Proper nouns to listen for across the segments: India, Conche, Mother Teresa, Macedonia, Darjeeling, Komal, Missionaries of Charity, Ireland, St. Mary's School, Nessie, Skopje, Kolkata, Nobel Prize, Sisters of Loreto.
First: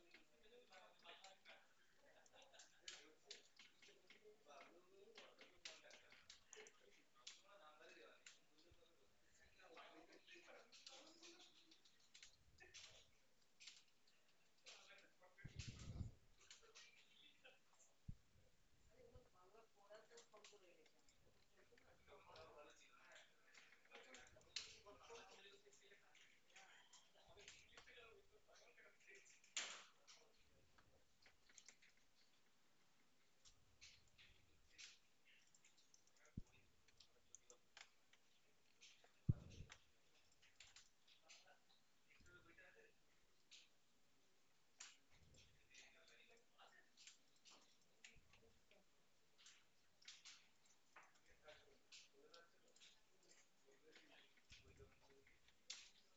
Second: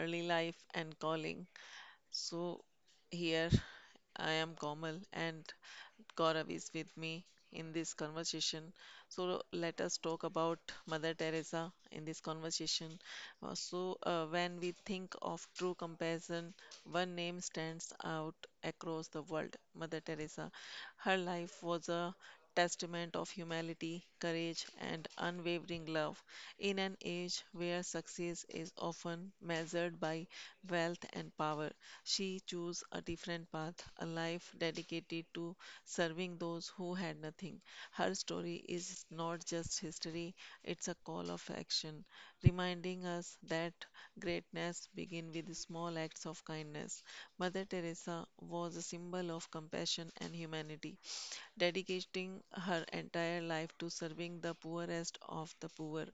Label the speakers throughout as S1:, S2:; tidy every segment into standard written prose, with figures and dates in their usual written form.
S1: Early Life and Calling. So, here I am Komal and Gaurav is with me in this conversation. So, let us talk about Mother Teresa in this conversation. So, when we think of true compassion, one name stands out across the world Mother Teresa. Her life was a testament of humanity, courage, and unwavering love in an age where success is often measured by wealth and power. She chose a different path, a life dedicated to serving those who had nothing. Her story is not just history, it's a call of action, reminding us that greatness begins with small acts of kindness. Mother Teresa was a symbol of compassion and humanity, dedicating her entire life to serving the poorest of the poor.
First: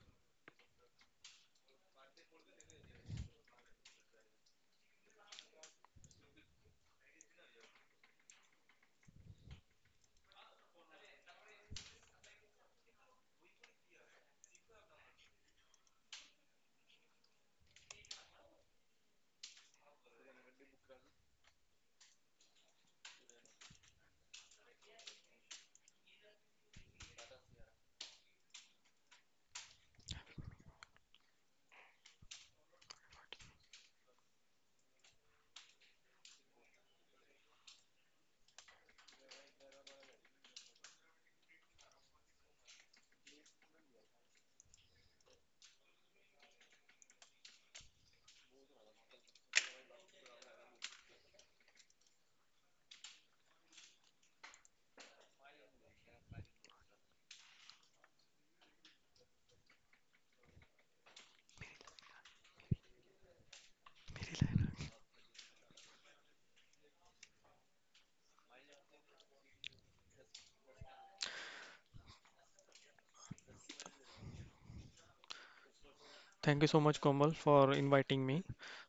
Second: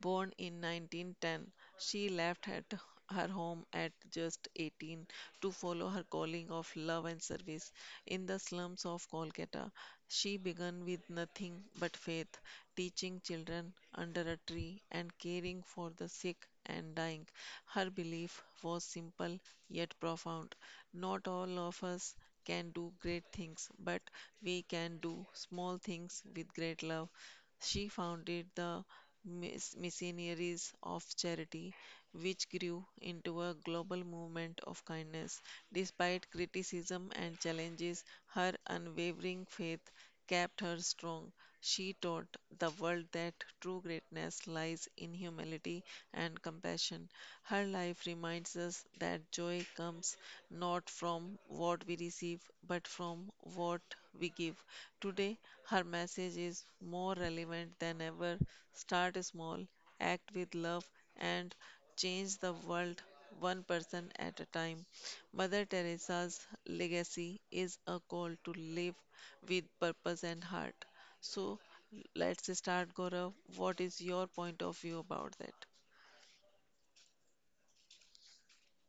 S1: Born in 1910, she left at her home at just 18 to follow her calling of love and service. In the slums of Kolkata, she began with nothing but faith, teaching children under a tree and caring for the sick and dying. Her belief was simple yet profound. Not all of us can do great things, but we can do small things with great love. She founded the Missionaries of Charity, which grew into a global movement of kindness. Despite criticism and challenges, her unwavering faith kept her strong. She taught the world that true greatness lies in humility and compassion. Her life reminds us that joy comes not from what we receive, but from what we give. Today, her message is more relevant than ever. Start small, act with love, and change the world one person at a time. Mother Teresa's legacy is a call to live with purpose and heart. So, let's start, Gaurav. What is your point of view about that?
S2: Thank you so much, Komal, for inviting me.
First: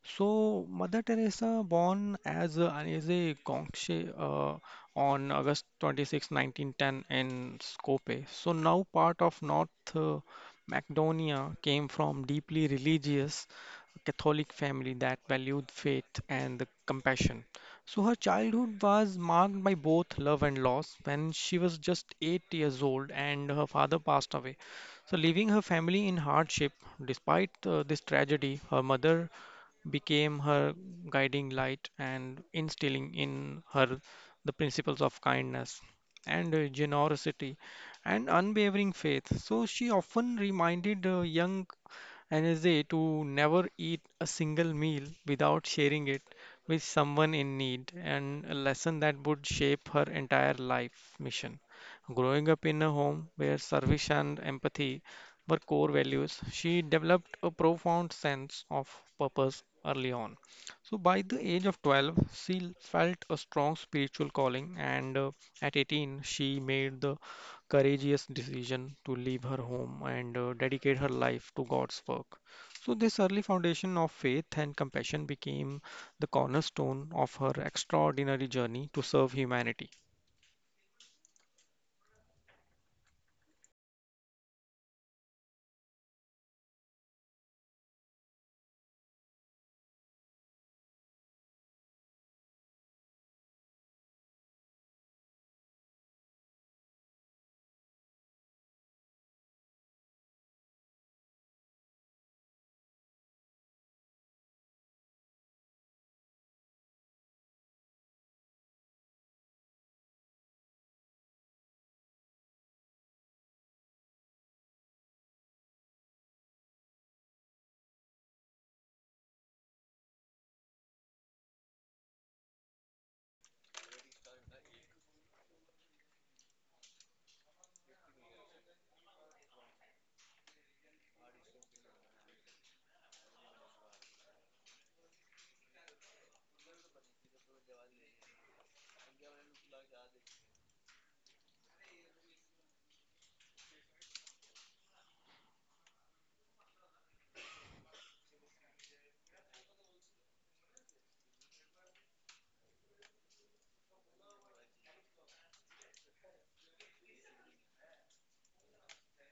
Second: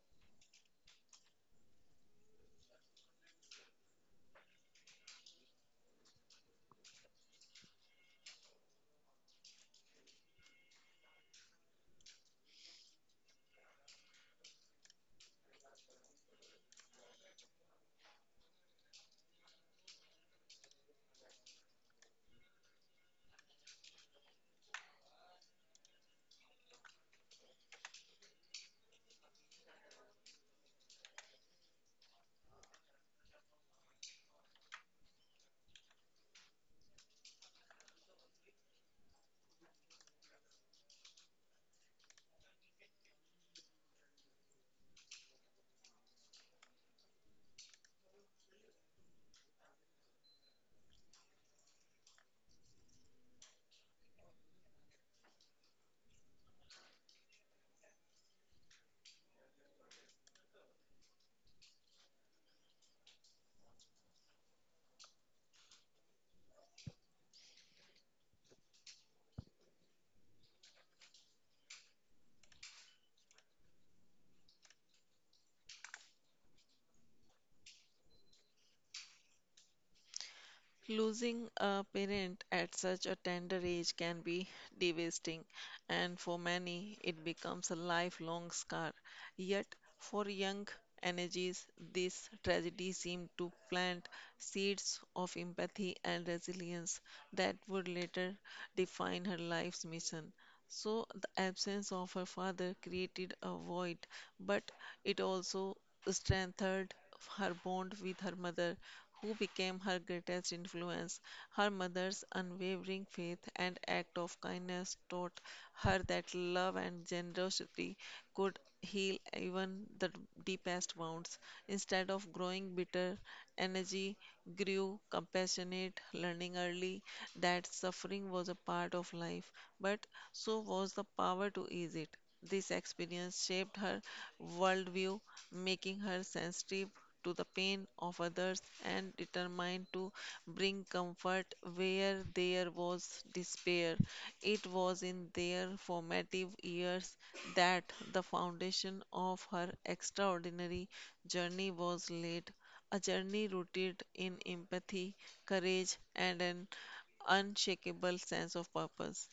S2: So, Mother Teresa, born as a Conche on August 26, 1910, in Skopje, so now part of North Macedonia, came from deeply religious Catholic family that valued faith and the compassion. So her childhood was marked by both love and loss when she was just 8 years old and her father passed away. So, leaving her family in hardship, despite this tragedy, her mother became her guiding light and instilling in her the principles of kindness and generosity and unwavering faith. So she often reminded young and is a to never eat a single meal without sharing it with someone in need and a lesson that would shape her entire life mission. Growing up in a home where service and empathy were core values, she developed a profound sense of purpose early on. So, by the age of 12, she felt a strong spiritual calling, and at 18, she made the courageous decision to leave her home and dedicate her life to God's work. So, this early foundation of faith and compassion became the cornerstone of her extraordinary journey to serve humanity.
S1: Losing a parent at such a tender age can be devastating, and for many, it becomes a lifelong scar. Yet, for young energies, this tragedy seemed to plant seeds of empathy and resilience that would later define her life's mission. So, the absence of her father created a void, but it also strengthened her bond with her mother, who became her greatest influence. Her mother's unwavering faith and act of kindness taught her that love and generosity could heal even the deepest wounds. Instead of growing bitter, energy grew compassionate, learning early that suffering was a part of life, but so was the power to ease it. This experience shaped her worldview, making her sensitive to the pain of others and determined to bring comfort where there was despair. It was in their formative years that the foundation of her extraordinary journey was laid, a journey rooted in empathy, courage, and an unshakable sense of purpose.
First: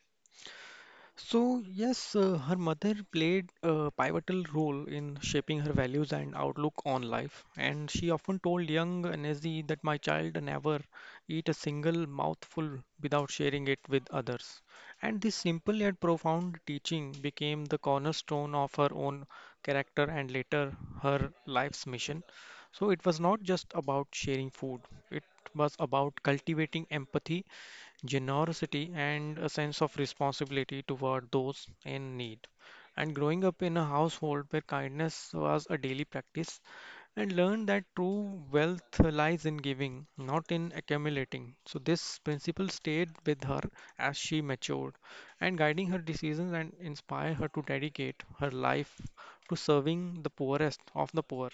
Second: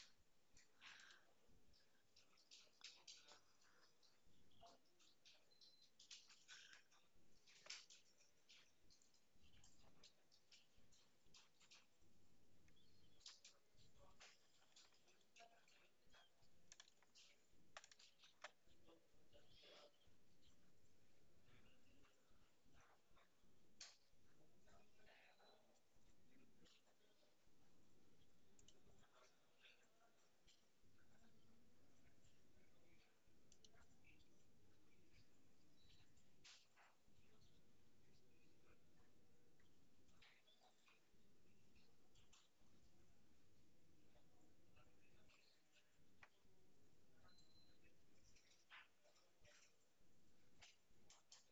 S2: So, yes, her mother played a pivotal role in shaping her values and outlook on life, and she often told young Nessie that my child never eat a single mouthful without sharing it with others. And this simple yet profound teaching became the cornerstone of her own character and later her life's mission. So, it was not just about sharing food, it was about cultivating empathy generosity, and a sense of responsibility toward those in need. And growing up in a household where kindness was a daily practice, and learned that true wealth lies in giving, not in accumulating. So, this principle stayed with her as she matured and guiding her decisions and inspire her to dedicate her life to serving the poorest of the poor.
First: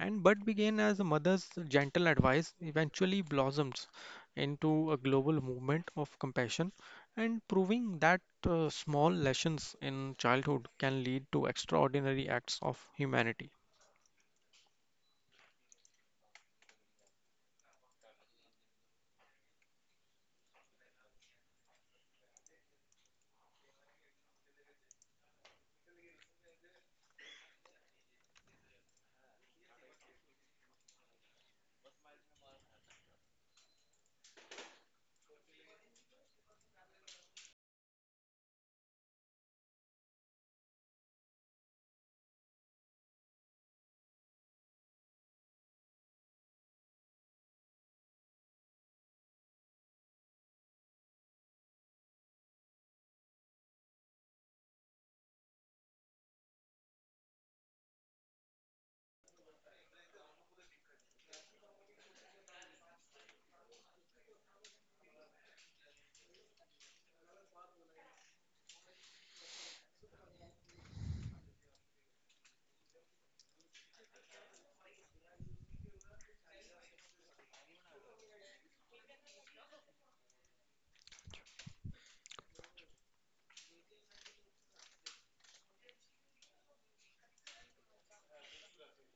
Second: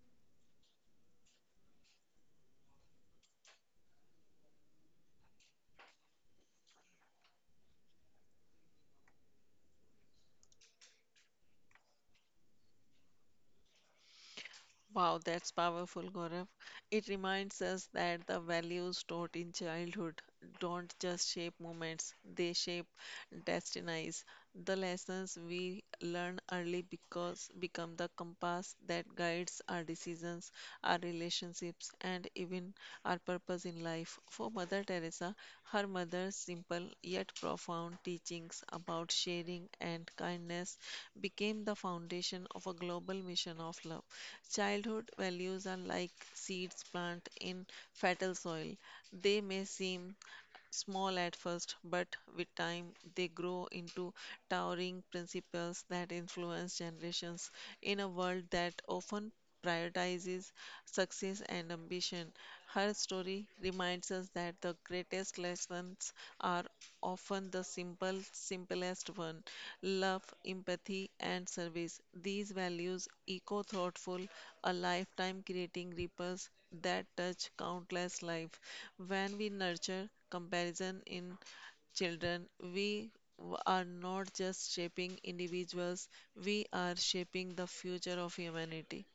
S2: And what began as a mother's gentle advice eventually blossomed into a global movement of compassion and proving that small lessons in childhood can lead to extraordinary acts of humanity.
S1: Wow, that's powerful, Gaurav. It reminds us that the values taught in childhood don't just shape moments, they shape destinies. The lessons we learn early because become the compass that guides our decisions, our relationships, and even given our purpose in life. For Mother Teresa, her mother's simple yet profound teachings about sharing and kindness became the foundation of a global mission of love. Childhood values are like seeds planted in fertile soil. They may seem small at first, but with time they grow into towering principles that influence generations. In a world that often prioritizes success and ambition, her story reminds us that the greatest lessons are often the simplest one. Love, empathy, and service. These values echo thoughtful, a lifetime creating ripples that touch countless lives. When we nurture comparison in children, we are not just shaping individuals, we are shaping the future of humanity.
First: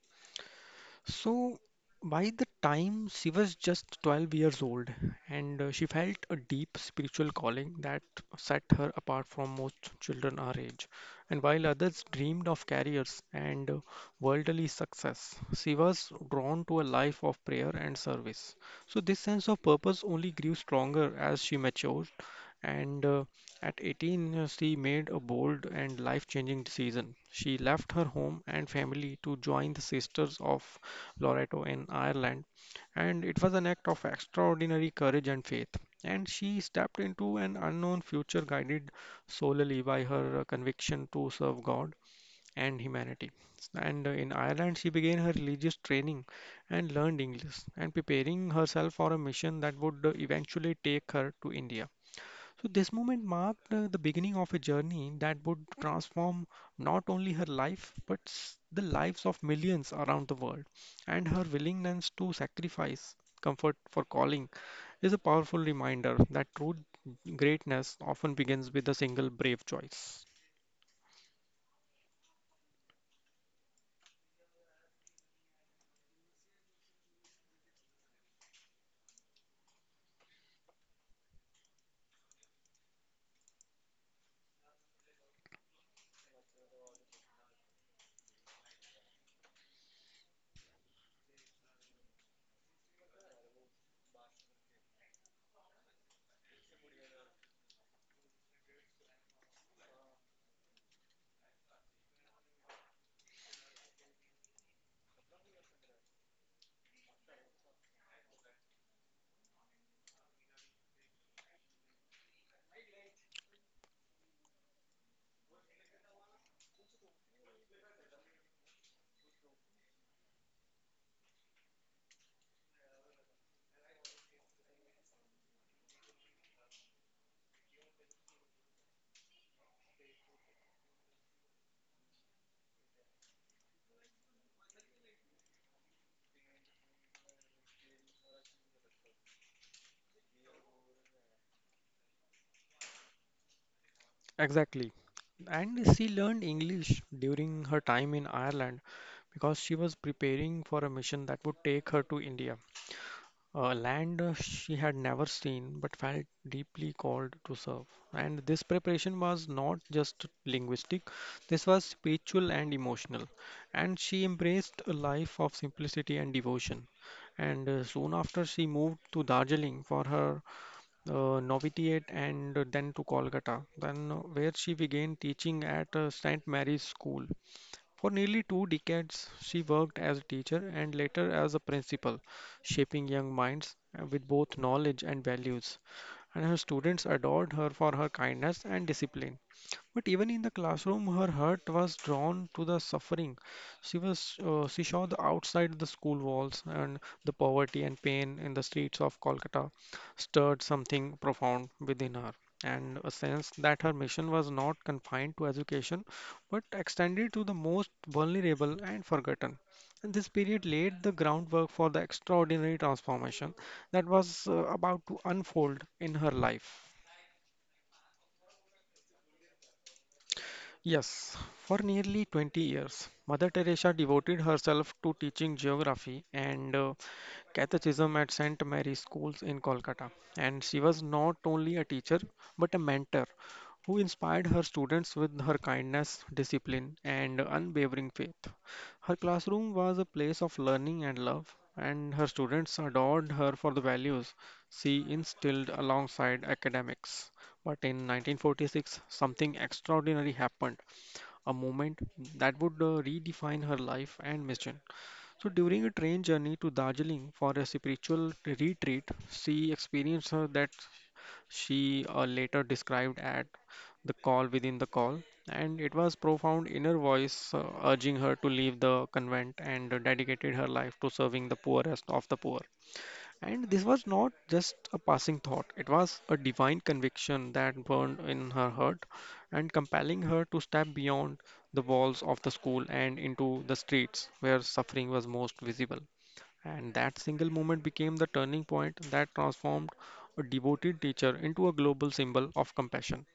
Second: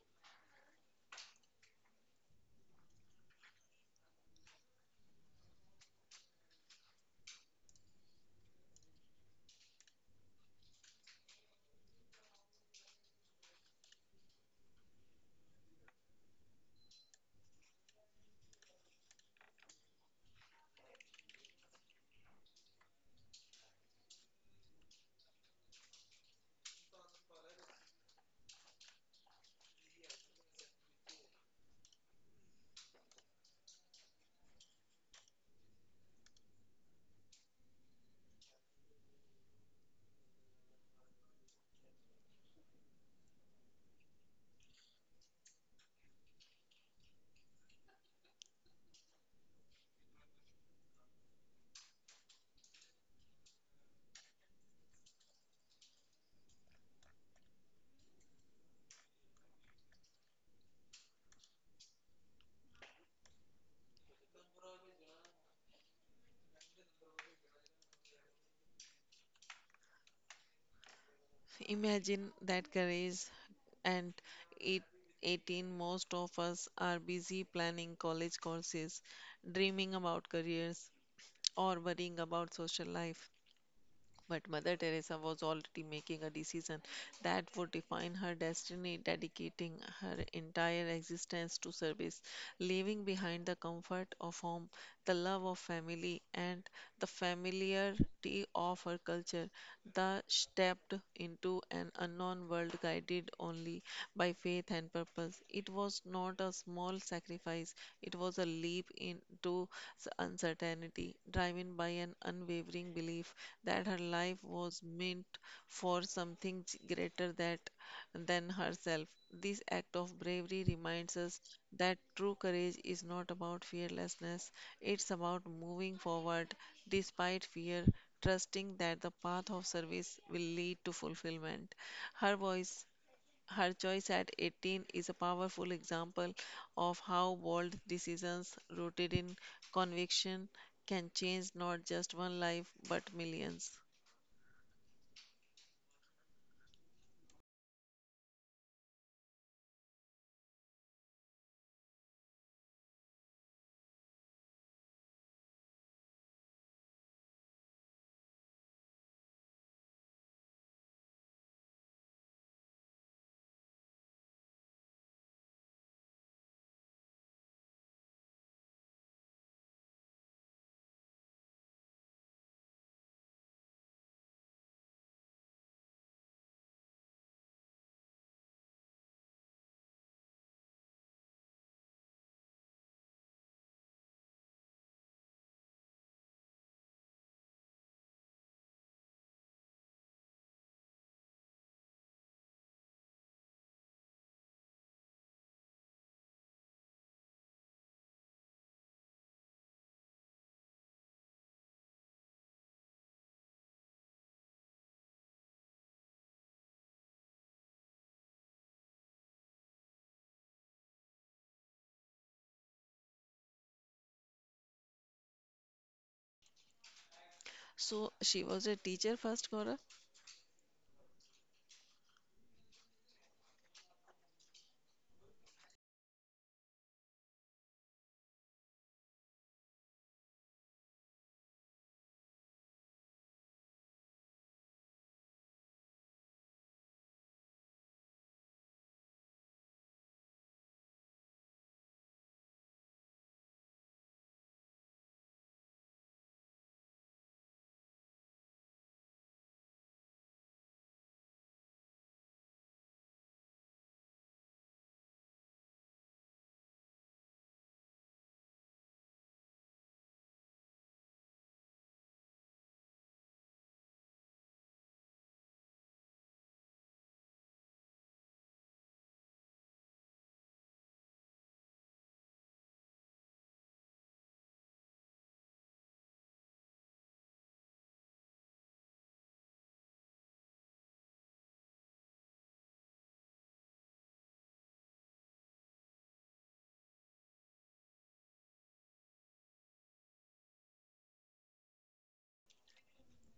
S2: So by the time she was just 12 years old, and she felt a deep spiritual calling that set her apart from most children our age. And while others dreamed of careers and worldly success, she was drawn to a life of prayer and service. So this sense of purpose only grew stronger as she matured, and at 18, she made a bold and life-changing decision. She left her home and family to join the Sisters of Loreto in Ireland, and it was an act of extraordinary courage and faith. And she stepped into an unknown future guided solely by her conviction to serve God and humanity. And in Ireland, she began her religious training and learned English, and preparing herself for a mission that would eventually take her to India. So this moment marked the beginning of a journey that would transform not only her life but the lives of millions around the world. And her willingness to sacrifice comfort for calling is a powerful reminder that true greatness often begins with a single brave choice.
S1: Imagine that courage and it 18 most of us are busy planning college courses, dreaming about careers, or worrying about social life. But Mother Teresa was already making a decision that would define her destiny, dedicating her entire existence to service, leaving behind the comfort of home, the love of family, and the familiarity of her culture. Thus stepped into an unknown world guided only by faith and purpose. It was not a small sacrifice, it was a leap into uncertainty, driven by an unwavering belief that her life was meant for something greater than herself. This act of bravery reminds us that true courage is not about fearlessness, it's about moving forward despite fear, trusting that the path of service will lead to fulfillment. Her voice her choice at 18 is a powerful example of how bold decisions rooted in conviction can change not just one life but millions.
S2: Exactly. And she learned English during her time in Ireland because she was preparing for a mission that would take her to India. A land she had never seen but felt deeply called to serve. And this preparation was not just linguistic, this was spiritual and emotional. And she embraced a life of simplicity and devotion. And soon after, she moved to Darjeeling for her novitiate and then to Kolkata, then where she began teaching at St. Mary's School for nearly two decades, she worked as a teacher and later as a principal, shaping young minds with both knowledge and values and her students adored her for her kindness and discipline. But even in the classroom, her heart was drawn to the suffering. She saw the outside the school walls and the poverty and pain in the streets of Kolkata stirred something profound within her, and a sense that her mission was not confined to education, but extended to the most vulnerable and forgotten. And this period laid the groundwork for the extraordinary transformation that was about to unfold in her life.
S1: So she was a teacher first, Gaurav?
S2: Yes, for nearly 20 years, Mother Teresa devoted herself to teaching geography and Cathechism at St. Mary's Schools in Kolkata. And she was not only a teacher but a mentor who inspired her students with her kindness, discipline, and unwavering faith. Her classroom was a place of learning and love, and her students adored her for the values she instilled alongside academics. But in 1946, something extraordinary happened, a moment that would redefine her life and mission. So, during a train journey to Darjeeling for a spiritual retreat, she experienced her that she later described at the call within the call, and it was profound inner voice urging her to leave the convent and dedicated her life to serving the poorest of the poor. And this was not just a passing thought, it was a divine conviction that burned in her heart and compelling her to step beyond the walls of the school and into the streets where suffering was most visible. And that single moment became the turning point that transformed a devoted teacher into a global symbol of compassion.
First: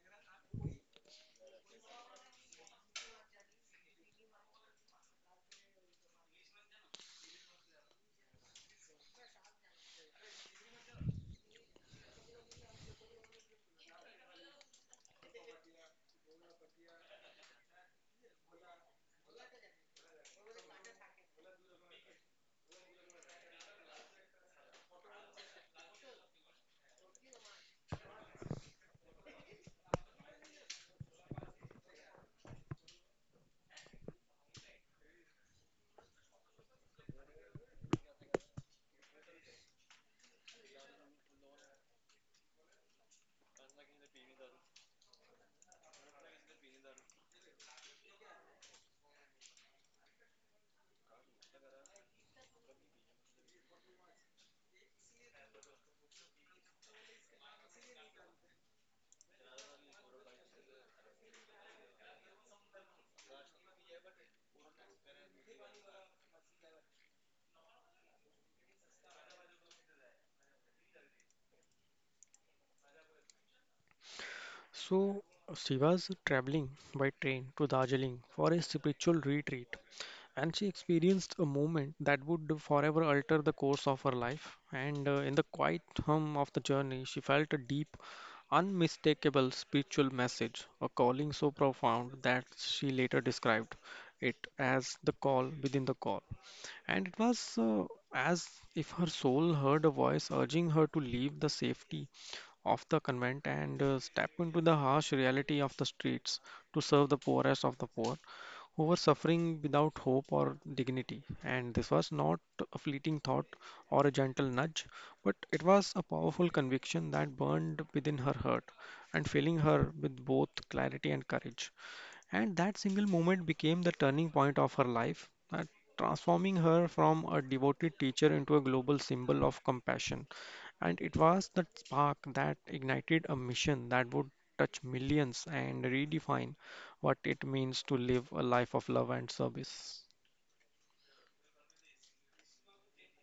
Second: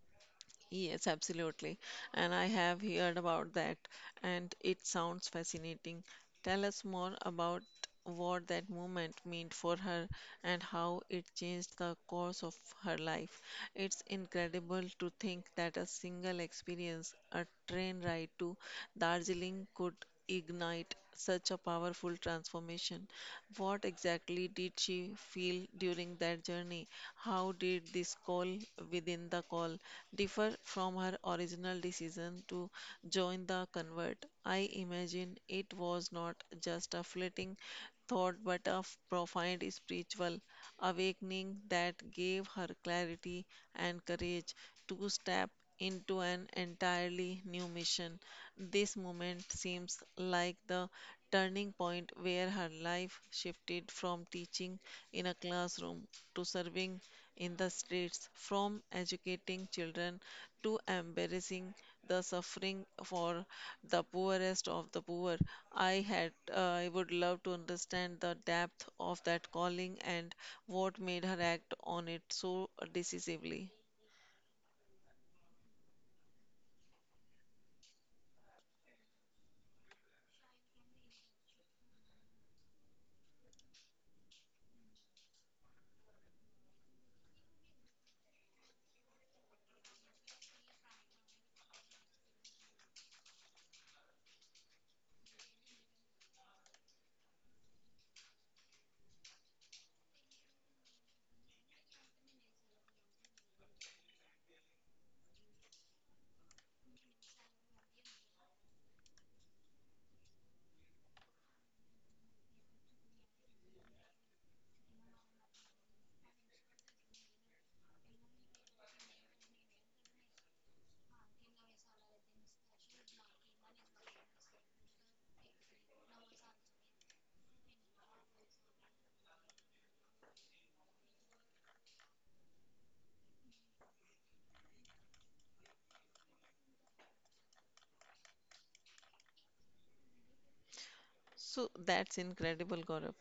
S1: Yes, absolutely. And I have heard about that, and it sounds fascinating. Tell us more about what that movement meant for her and how it changed the course of her life. It's incredible to think that a single experience, a train ride to Darjeeling, could ignite such a powerful transformation? What exactly did she feel during that journey? How did this call within the call differ from her original decision to join the convert? I imagine it was not just a fleeting thought but a profound spiritual awakening that gave her clarity and courage to step into an entirely new mission. This moment seems like the turning point where her life shifted from teaching in a classroom to serving in the streets, from educating children to embracing the suffering for the poorest of the poor. I would love to understand the depth of that calling and what made her act on it so decisively.
S2: So, she was traveling by train to Darjeeling for a spiritual retreat. And she experienced a moment that would forever alter the course of her life. And in the quiet hum of the journey, she felt a deep, unmistakable spiritual message, a calling so profound that she later described it as the call within the call. And it was as if her soul heard a voice urging her to leave the safety of the convent and step into the harsh reality of the streets to serve the poorest of the poor who were suffering without hope or dignity. And this was not a fleeting thought or a gentle nudge, but it was a powerful conviction that burned within her heart and filling her with both clarity and courage. And that single moment became the turning point of her life, that transforming her from a devoted teacher into a global symbol of compassion. And it was that spark that ignited a mission that would touch millions and redefine what it means to live a life of love and service.
S1: So that's incredible, Gaurav.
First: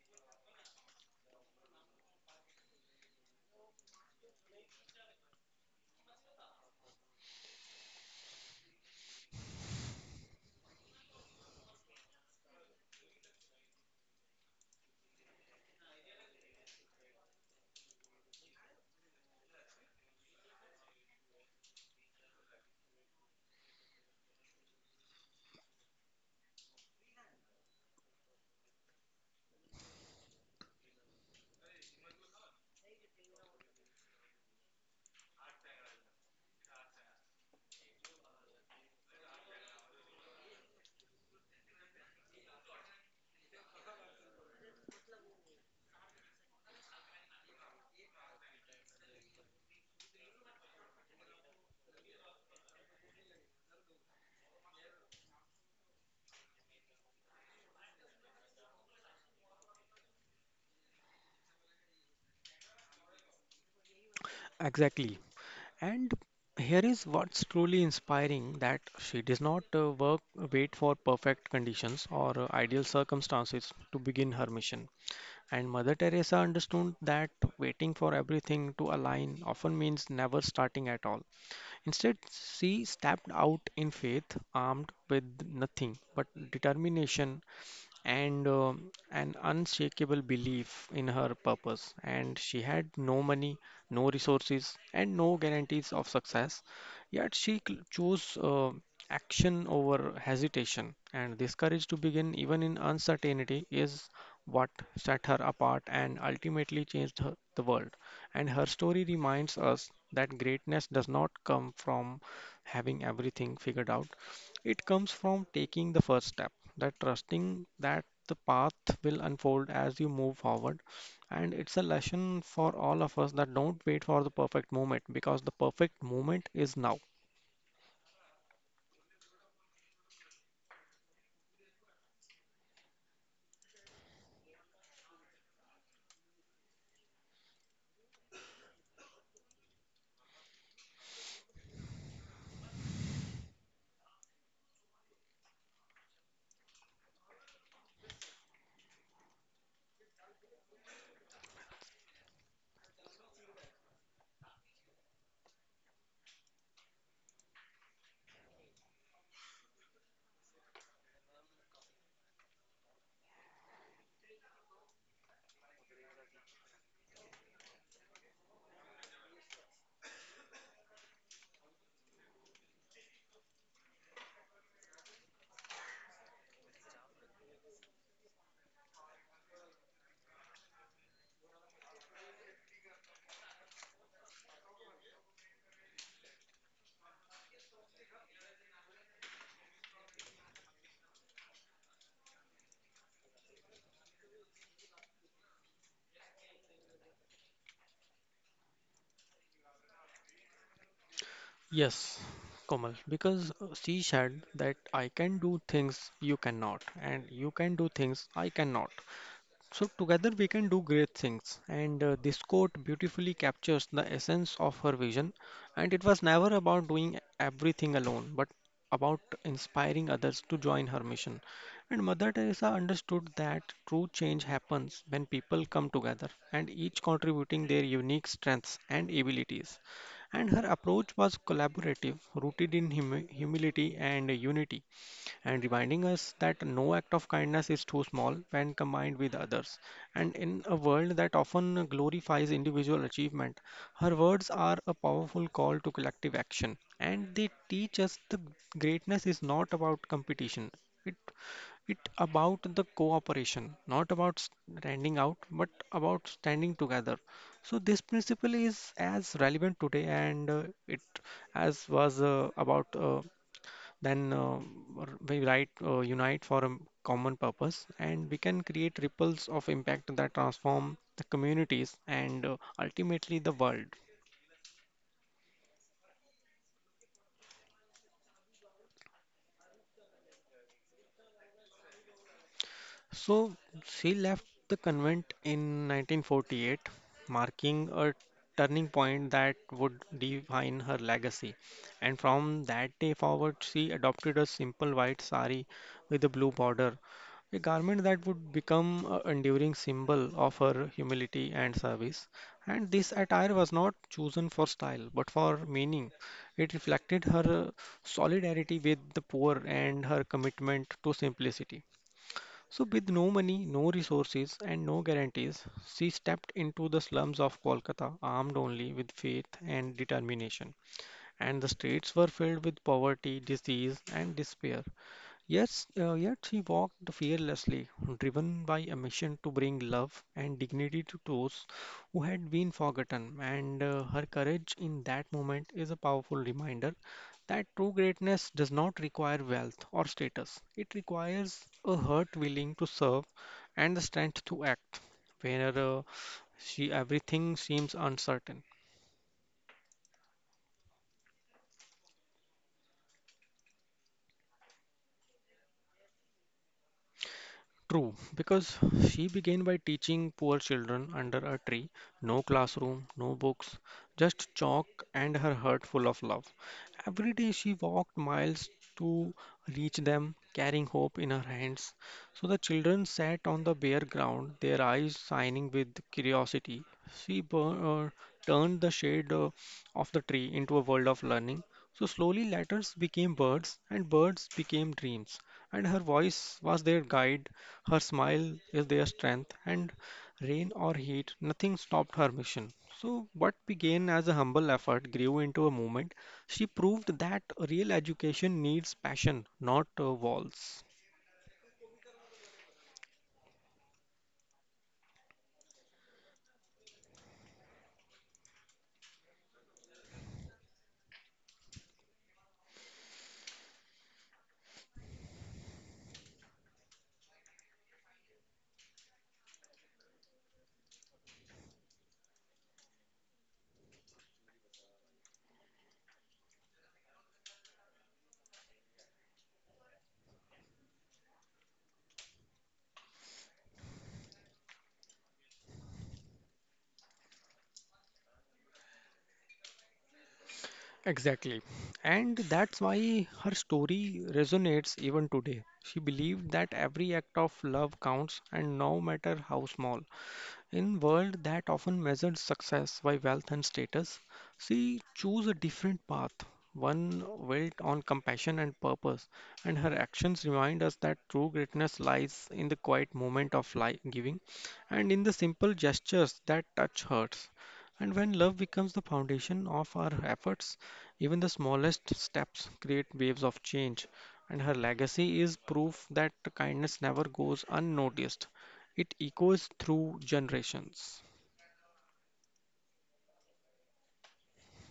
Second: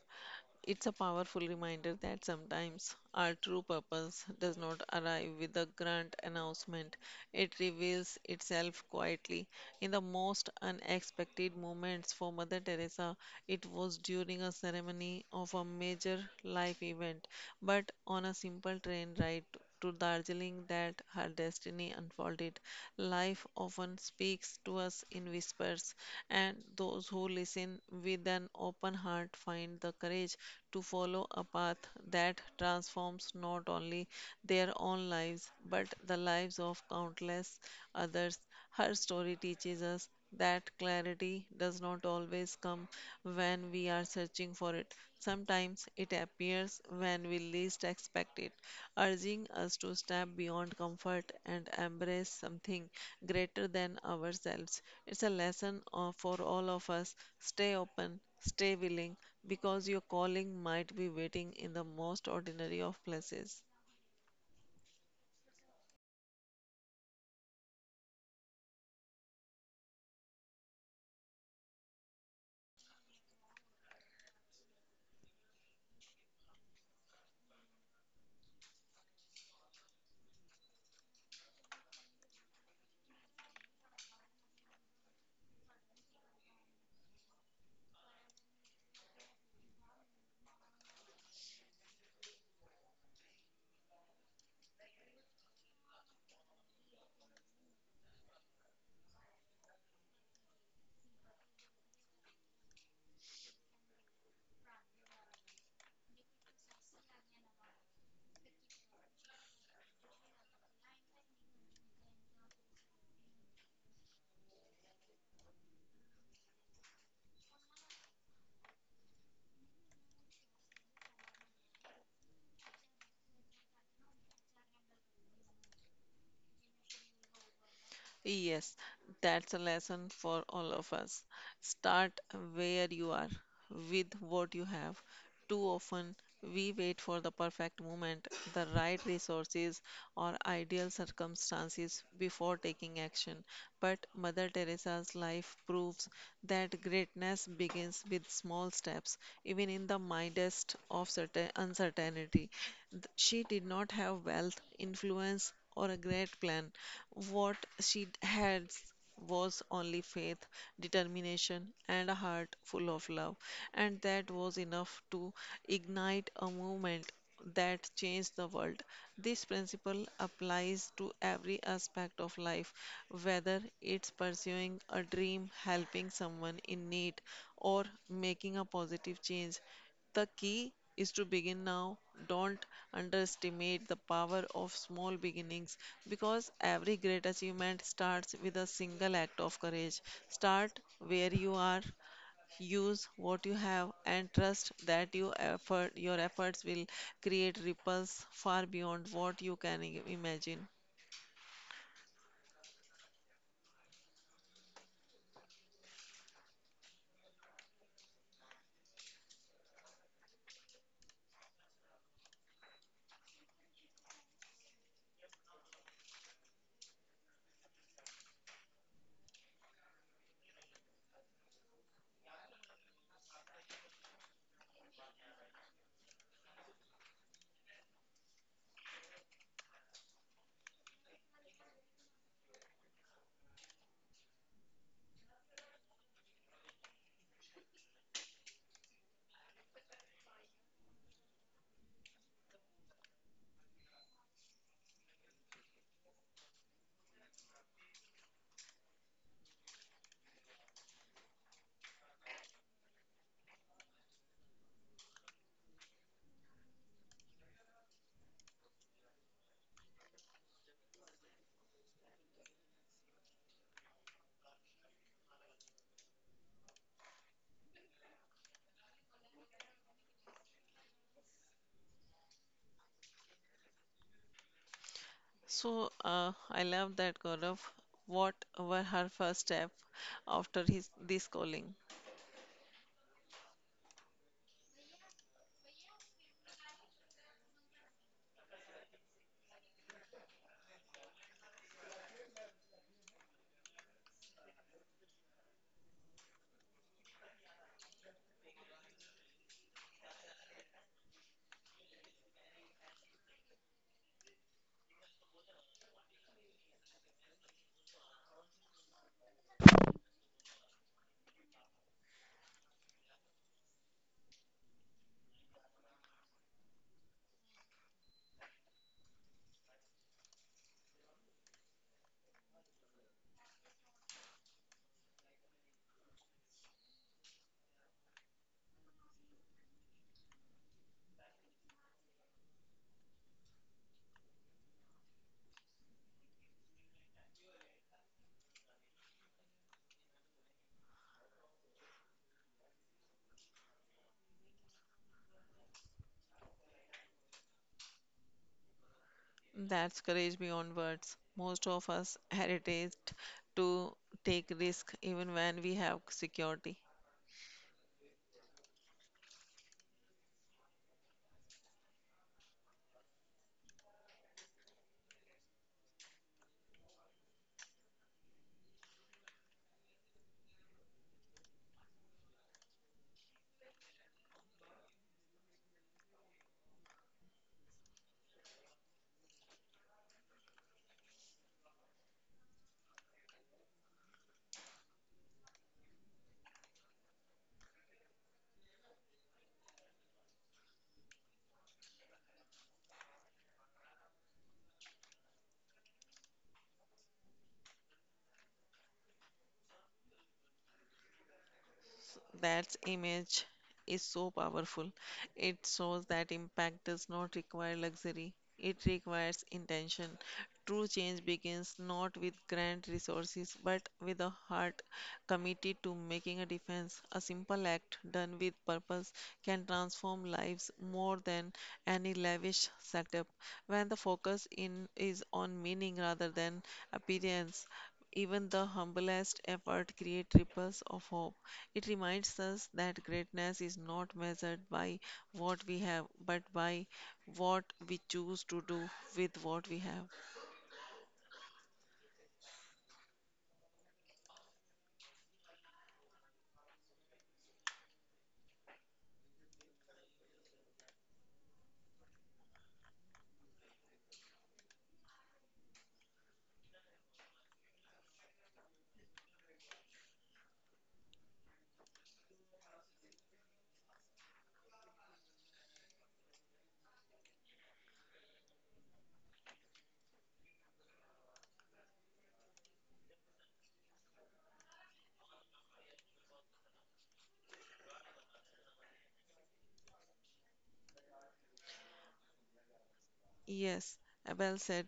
S1: It's a powerful reminder that sometimes our true purpose does not arrive with a grand announcement. It reveals itself quietly in the most unexpected moments. For Mother Teresa, it was during a ceremony of a major life event, but on a simple train ride to Darjeeling that her destiny unfolded. Life often speaks to us in whispers, and those who listen with an open heart find the courage to follow a path that transforms not only their own lives but the lives of countless others. Her story teaches us that clarity does not always come when we are searching for it. Sometimes it appears when we least expect it, urging us to step beyond comfort and embrace something greater than ourselves. It's a lesson for all of us. Stay open, stay willing, because your calling might be waiting in the most ordinary of places.
S2: Exactly. And here is what's truly inspiring that she does not work wait for perfect conditions or ideal circumstances to begin her mission. And Mother Teresa understood that waiting for everything to align often means never starting at all. Instead, she stepped out in faith, armed with nothing but determination and an unshakable belief in her purpose. And she had no money, no resources, and no guarantees of success. Yet she chose action over hesitation. And this courage to begin, even in uncertainty, is what set her apart and ultimately changed her, the world. And her story reminds us that greatness does not come from having everything figured out, it comes from taking the first step that trusting that the path will unfold as you move forward. And it's a lesson for all of us that don't wait for the perfect moment because the perfect moment is now.
S1: Yes, that's a lesson for all of us. Start where you are, with what you have. Too often, we wait for the perfect moment, the right resources, or ideal circumstances before taking action. But Mother Teresa's life proves that greatness begins with small steps, even in the mildest of certain uncertainty. She did not have wealth, influence, or a great plan. What she had was only faith, determination, and a heart full of love, and that was enough to ignite a movement that changed the world. This principle applies to every aspect of life, whether it's pursuing a dream, helping someone in need, or making a positive change. The key is to begin now. Don't underestimate the power of small beginnings because every great achievement starts with a single act of courage. Start where you are, use what you have, and trust that your efforts will create ripples far beyond what you can imagine.
S2: Yes, Komal, because she said that I can do things you cannot, and you can do things I cannot. So, together we can do great things, and this quote beautifully captures the essence of her vision. And it was never about doing everything alone, but about inspiring others to join her mission. And Mother Teresa understood that true change happens when people come together and each contributing their unique strengths and abilities. And her approach was collaborative, rooted in humility and unity and reminding us that no act of kindness is too small when combined with others. And in a world that often glorifies individual achievement, her words are a powerful call to collective action, and they teach us the greatness is not about competition. It it about the cooperation not about standing out but about standing together so this principle is as relevant today and it as was about then we write unite for a common purpose and we can create ripples of impact that transform the communities and ultimately the world.
S1: So I love that Gaurav. What were her first step after his this calling?
S2: So she left the convent in 1948, marking a turning point that would define her legacy. And from that day forward, she adopted a simple white sari with a blue border, a garment that would become an enduring symbol of her humility and service. And this attire was not chosen for style, but for meaning. It reflected her solidarity with the poor and her commitment to simplicity. So, with no money, no resources, and no guarantees, she stepped into the slums of Kolkata armed only with faith and determination. And the streets were filled with poverty, disease, and despair. Yes, yet she walked fearlessly, driven by a mission to bring love and dignity to those who had been forgotten. And her courage in that moment is a powerful reminder that true greatness does not require wealth or status. It requires a heart willing to serve and the strength to act. Whenever she everything seems uncertain.
S1: That's courage beyond words. Most of us hesitate to take risk even when we have security.
S2: True, because she began by teaching poor children under a tree, no classroom, no books, just chalk and her heart full of love. Every day she walked miles to reach them, carrying hope in her hands. So the children sat on the bare ground, their eyes shining with curiosity. She bur- uh, Turned the shade of the tree into a world of learning. So slowly letters became birds, and birds became dreams, and her voice was their guide, her smile is their strength, and rain or heat, nothing stopped her mission. So, what began as a humble effort grew into a movement. She proved that real education needs passion, not walls.
S1: That image is so powerful. It shows that impact does not require luxury, it requires intention. True change begins not with grand resources but with a heart committed to making a difference. A simple act done with purpose can transform lives more than any lavish setup. When the focus in is on meaning rather than appearance, even the humblest effort creates ripples of hope. It reminds us that greatness is not measured by what we have, but by what we choose to do with what we have.
S2: Exactly. And that's why her story resonates even today. She believed that every act of love counts, and no matter how small. In world that often measures success by wealth and status, she chose a different path, one built on compassion and purpose, and her actions remind us that true greatness lies in the quiet moment of life giving and in the simple gestures that touch hearts. And when love becomes the foundation of our efforts, even the smallest steps create waves of change. And her legacy is proof that kindness never goes unnoticed. It echoes through generations.
S1: Yes, well said.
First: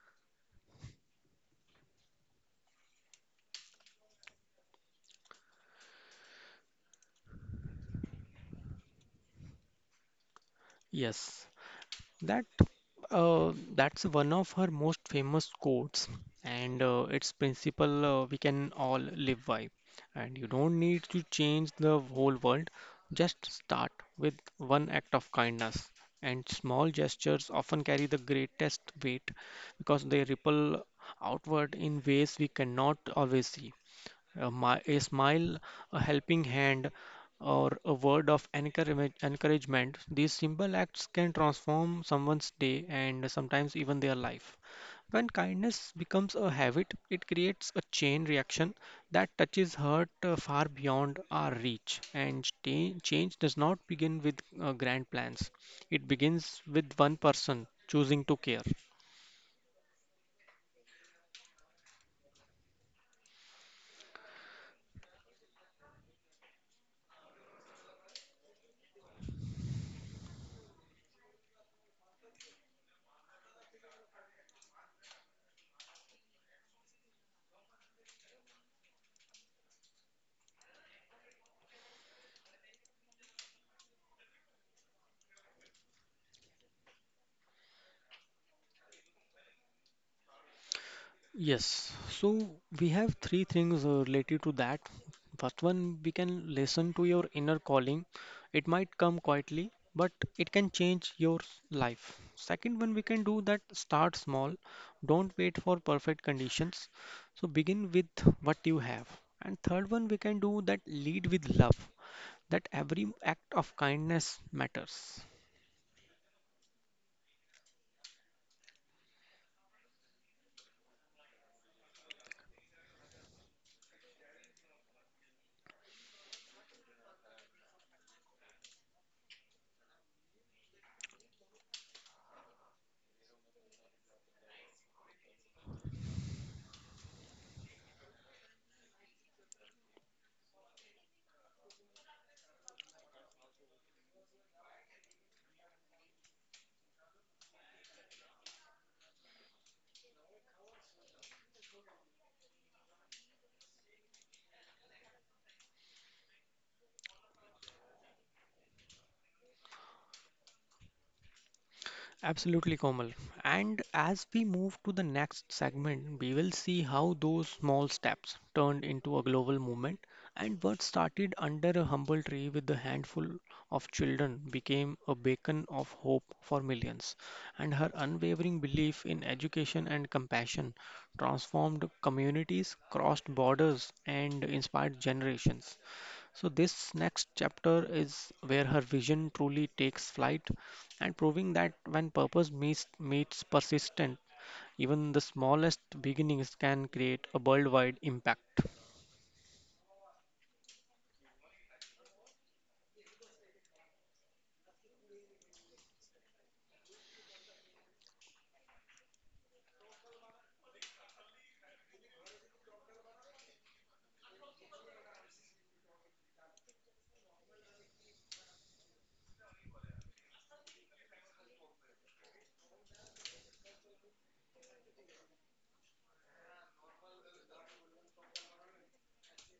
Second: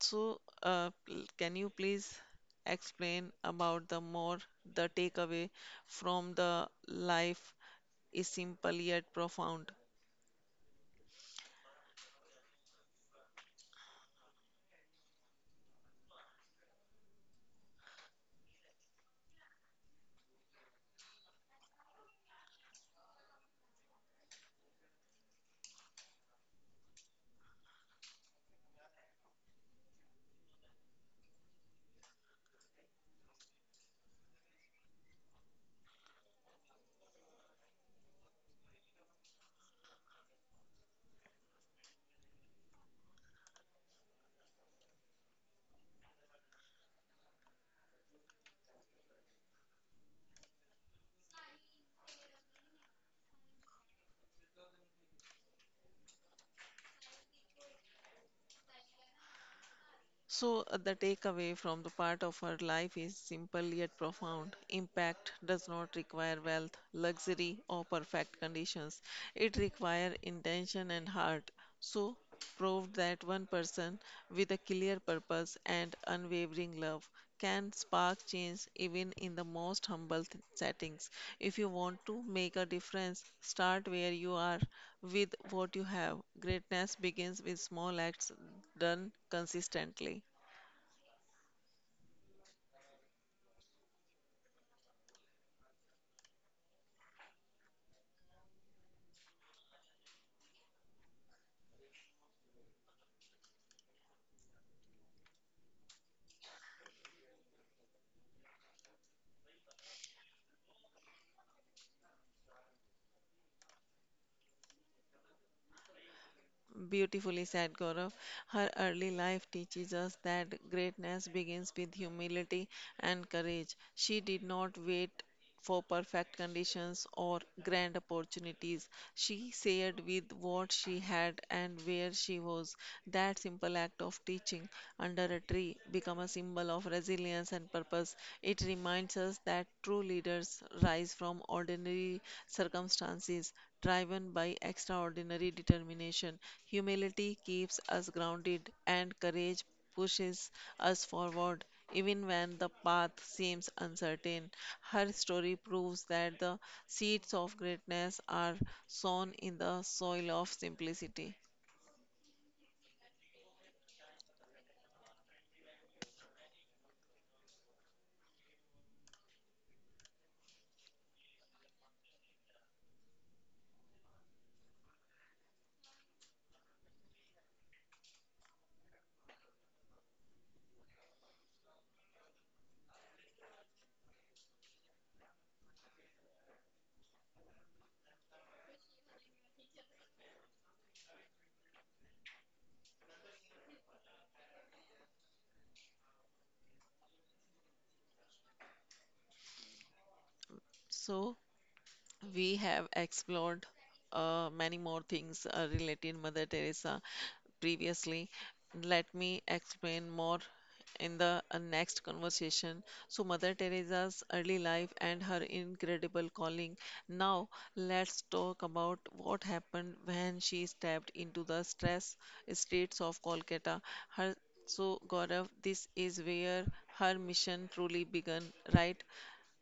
S1: So, can you please explain about the more the takeaway from the life is simple yet profound?
S2: Yes, that that's one of her most famous quotes, and its principle we can all live by. And you don't need to change the whole world. Just start with one act of kindness, and small gestures often carry the greatest weight because they ripple outward in ways we cannot always see. A smile, a helping hand, or a word of encouragement, these simple acts can transform someone's day and sometimes even their life. When kindness becomes a habit, it creates a chain reaction that touches hurt far beyond our reach. Change does not begin with grand plans, it begins with one person choosing to care.
S1: So, the takeaway from the part of her life is simple yet profound. Impact does not require wealth, luxury, or perfect conditions. It requires intention and heart. So, proved that one person with a clear purpose and unwavering love can spark change even in the most humble settings. If you want to make a difference, start where you are with what you have. Greatness begins with small acts done consistently.
S2: Yes, so we have three things related to that. First one, we can listen to your inner calling. It might come quietly, but it can life. Second one, we can do that start small. Don't wait for perfect conditions. So begin with what you have. And third one, we can do that lead with love. That every act of kindness matters.
S1: Beautifully said, Gaurav. Her early life teaches us that greatness begins with humility and courage. She did not wait for perfect conditions or grand opportunities. She shared with what she had and where she was. That simple act of teaching under a tree became a symbol of resilience and purpose. It reminds us that true leaders rise from ordinary circumstances, driven by extraordinary determination. Humility keeps us grounded, and courage pushes us forward, even when the path seems uncertain. Her story proves that the seeds of greatness are sown in the soil of simplicity.
S2: Absolutely, Komal. And as we move to the next segment, we will see how those small steps turned into a global movement and what started under a humble tree with a handful of children became a beacon of hope for millions. And her unwavering belief in education and compassion transformed communities, crossed borders, and inspired generations. So, this next chapter is where her vision truly takes flight and proving that when meets persistent, even the smallest beginnings can create a worldwide impact.
S1: So, we have explored many more things related Mother Teresa previously. Let me explain more in the next conversation. So, Mother Teresa's early life and her incredible calling. Now, let's talk about what happened when she stepped into the stress streets of Kolkata. Her so, Gaurav, this is where her mission truly began, right?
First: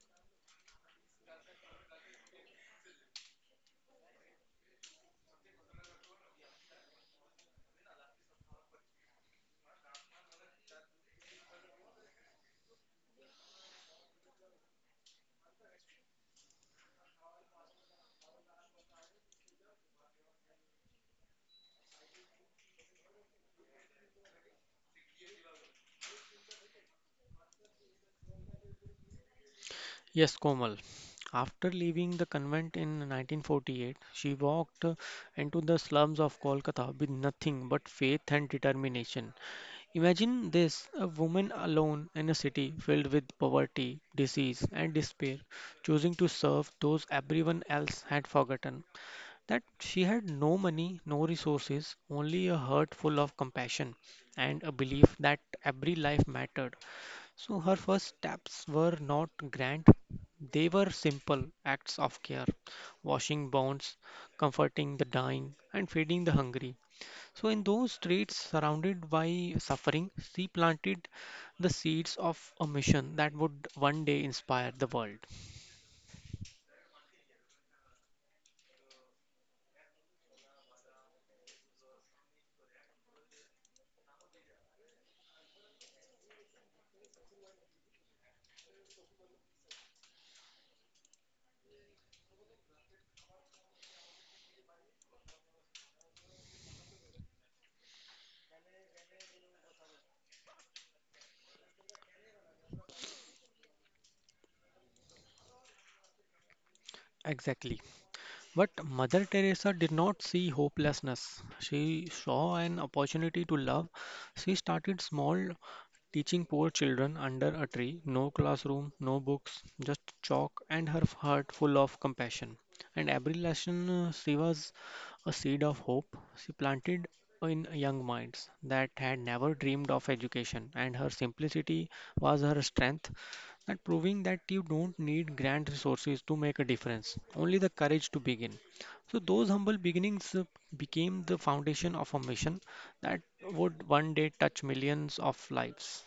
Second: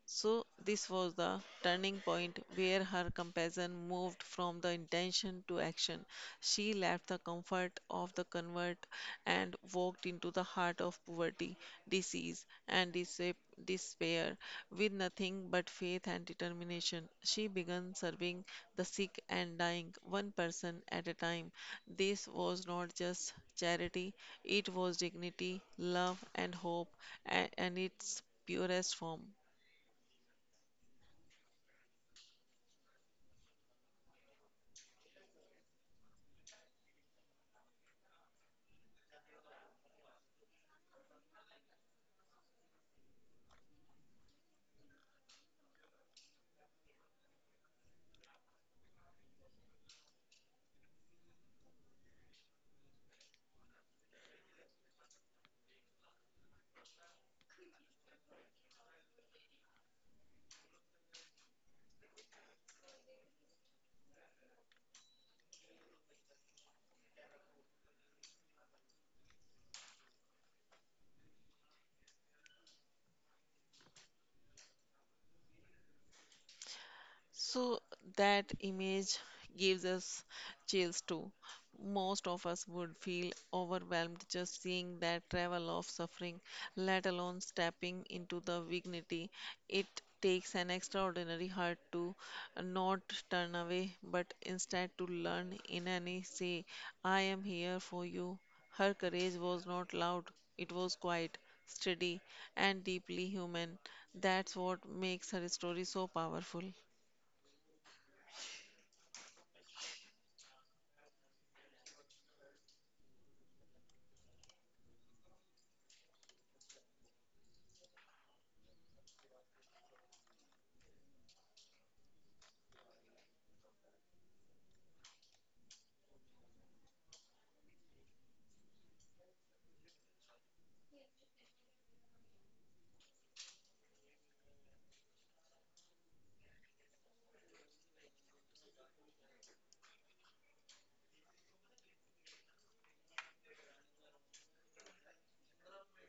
S1: So, this was the turning point where her compassion moved from the intention to action. She left the comfort of the convent and walked into the heart of poverty, disease, and despair. With nothing but faith and determination, she began serving the sick and dying, one person at a time. This was not just charity, it was dignity, love, and hope, and its purest form.
S2: Yes, Komal. After leaving the convent in 1948, she walked into the slums of Kolkata with nothing but faith and determination. Imagine this, a woman alone in a city filled with poverty, disease, and despair, choosing to serve those everyone else had forgotten. That she had no money, no resources, only a heart full of compassion and a belief that every life mattered. So her first steps were not grand, they were simple acts of care, washing bonds, comforting the dying, and feeding the hungry. So, in those streets surrounded by suffering, she planted the seeds of a mission that would one day inspire the world.
S1: So that image gives us chills too. Most of us would feel overwhelmed just seeing that travel of suffering, let alone stepping into the dignity. It takes an extraordinary heart to not turn away, but instead to learn in any say, I am here for you. Her courage was not loud, it was quiet, steady, and deeply human. That's what makes her story so powerful.
S2: Exactly. But Mother Teresa did not see hopelessness. She saw an opportunity to love. She started small, teaching poor children under a tree, no classroom, no books, just chalk and her heart full of compassion. And every lesson, she was a seed of hope she planted in young minds that had never dreamed of education. And her simplicity was her strength, that proving that you don't need grand resources to make a difference, only the courage to begin. So, those humble beginnings became the foundation of a mission that would one day touch millions of lives.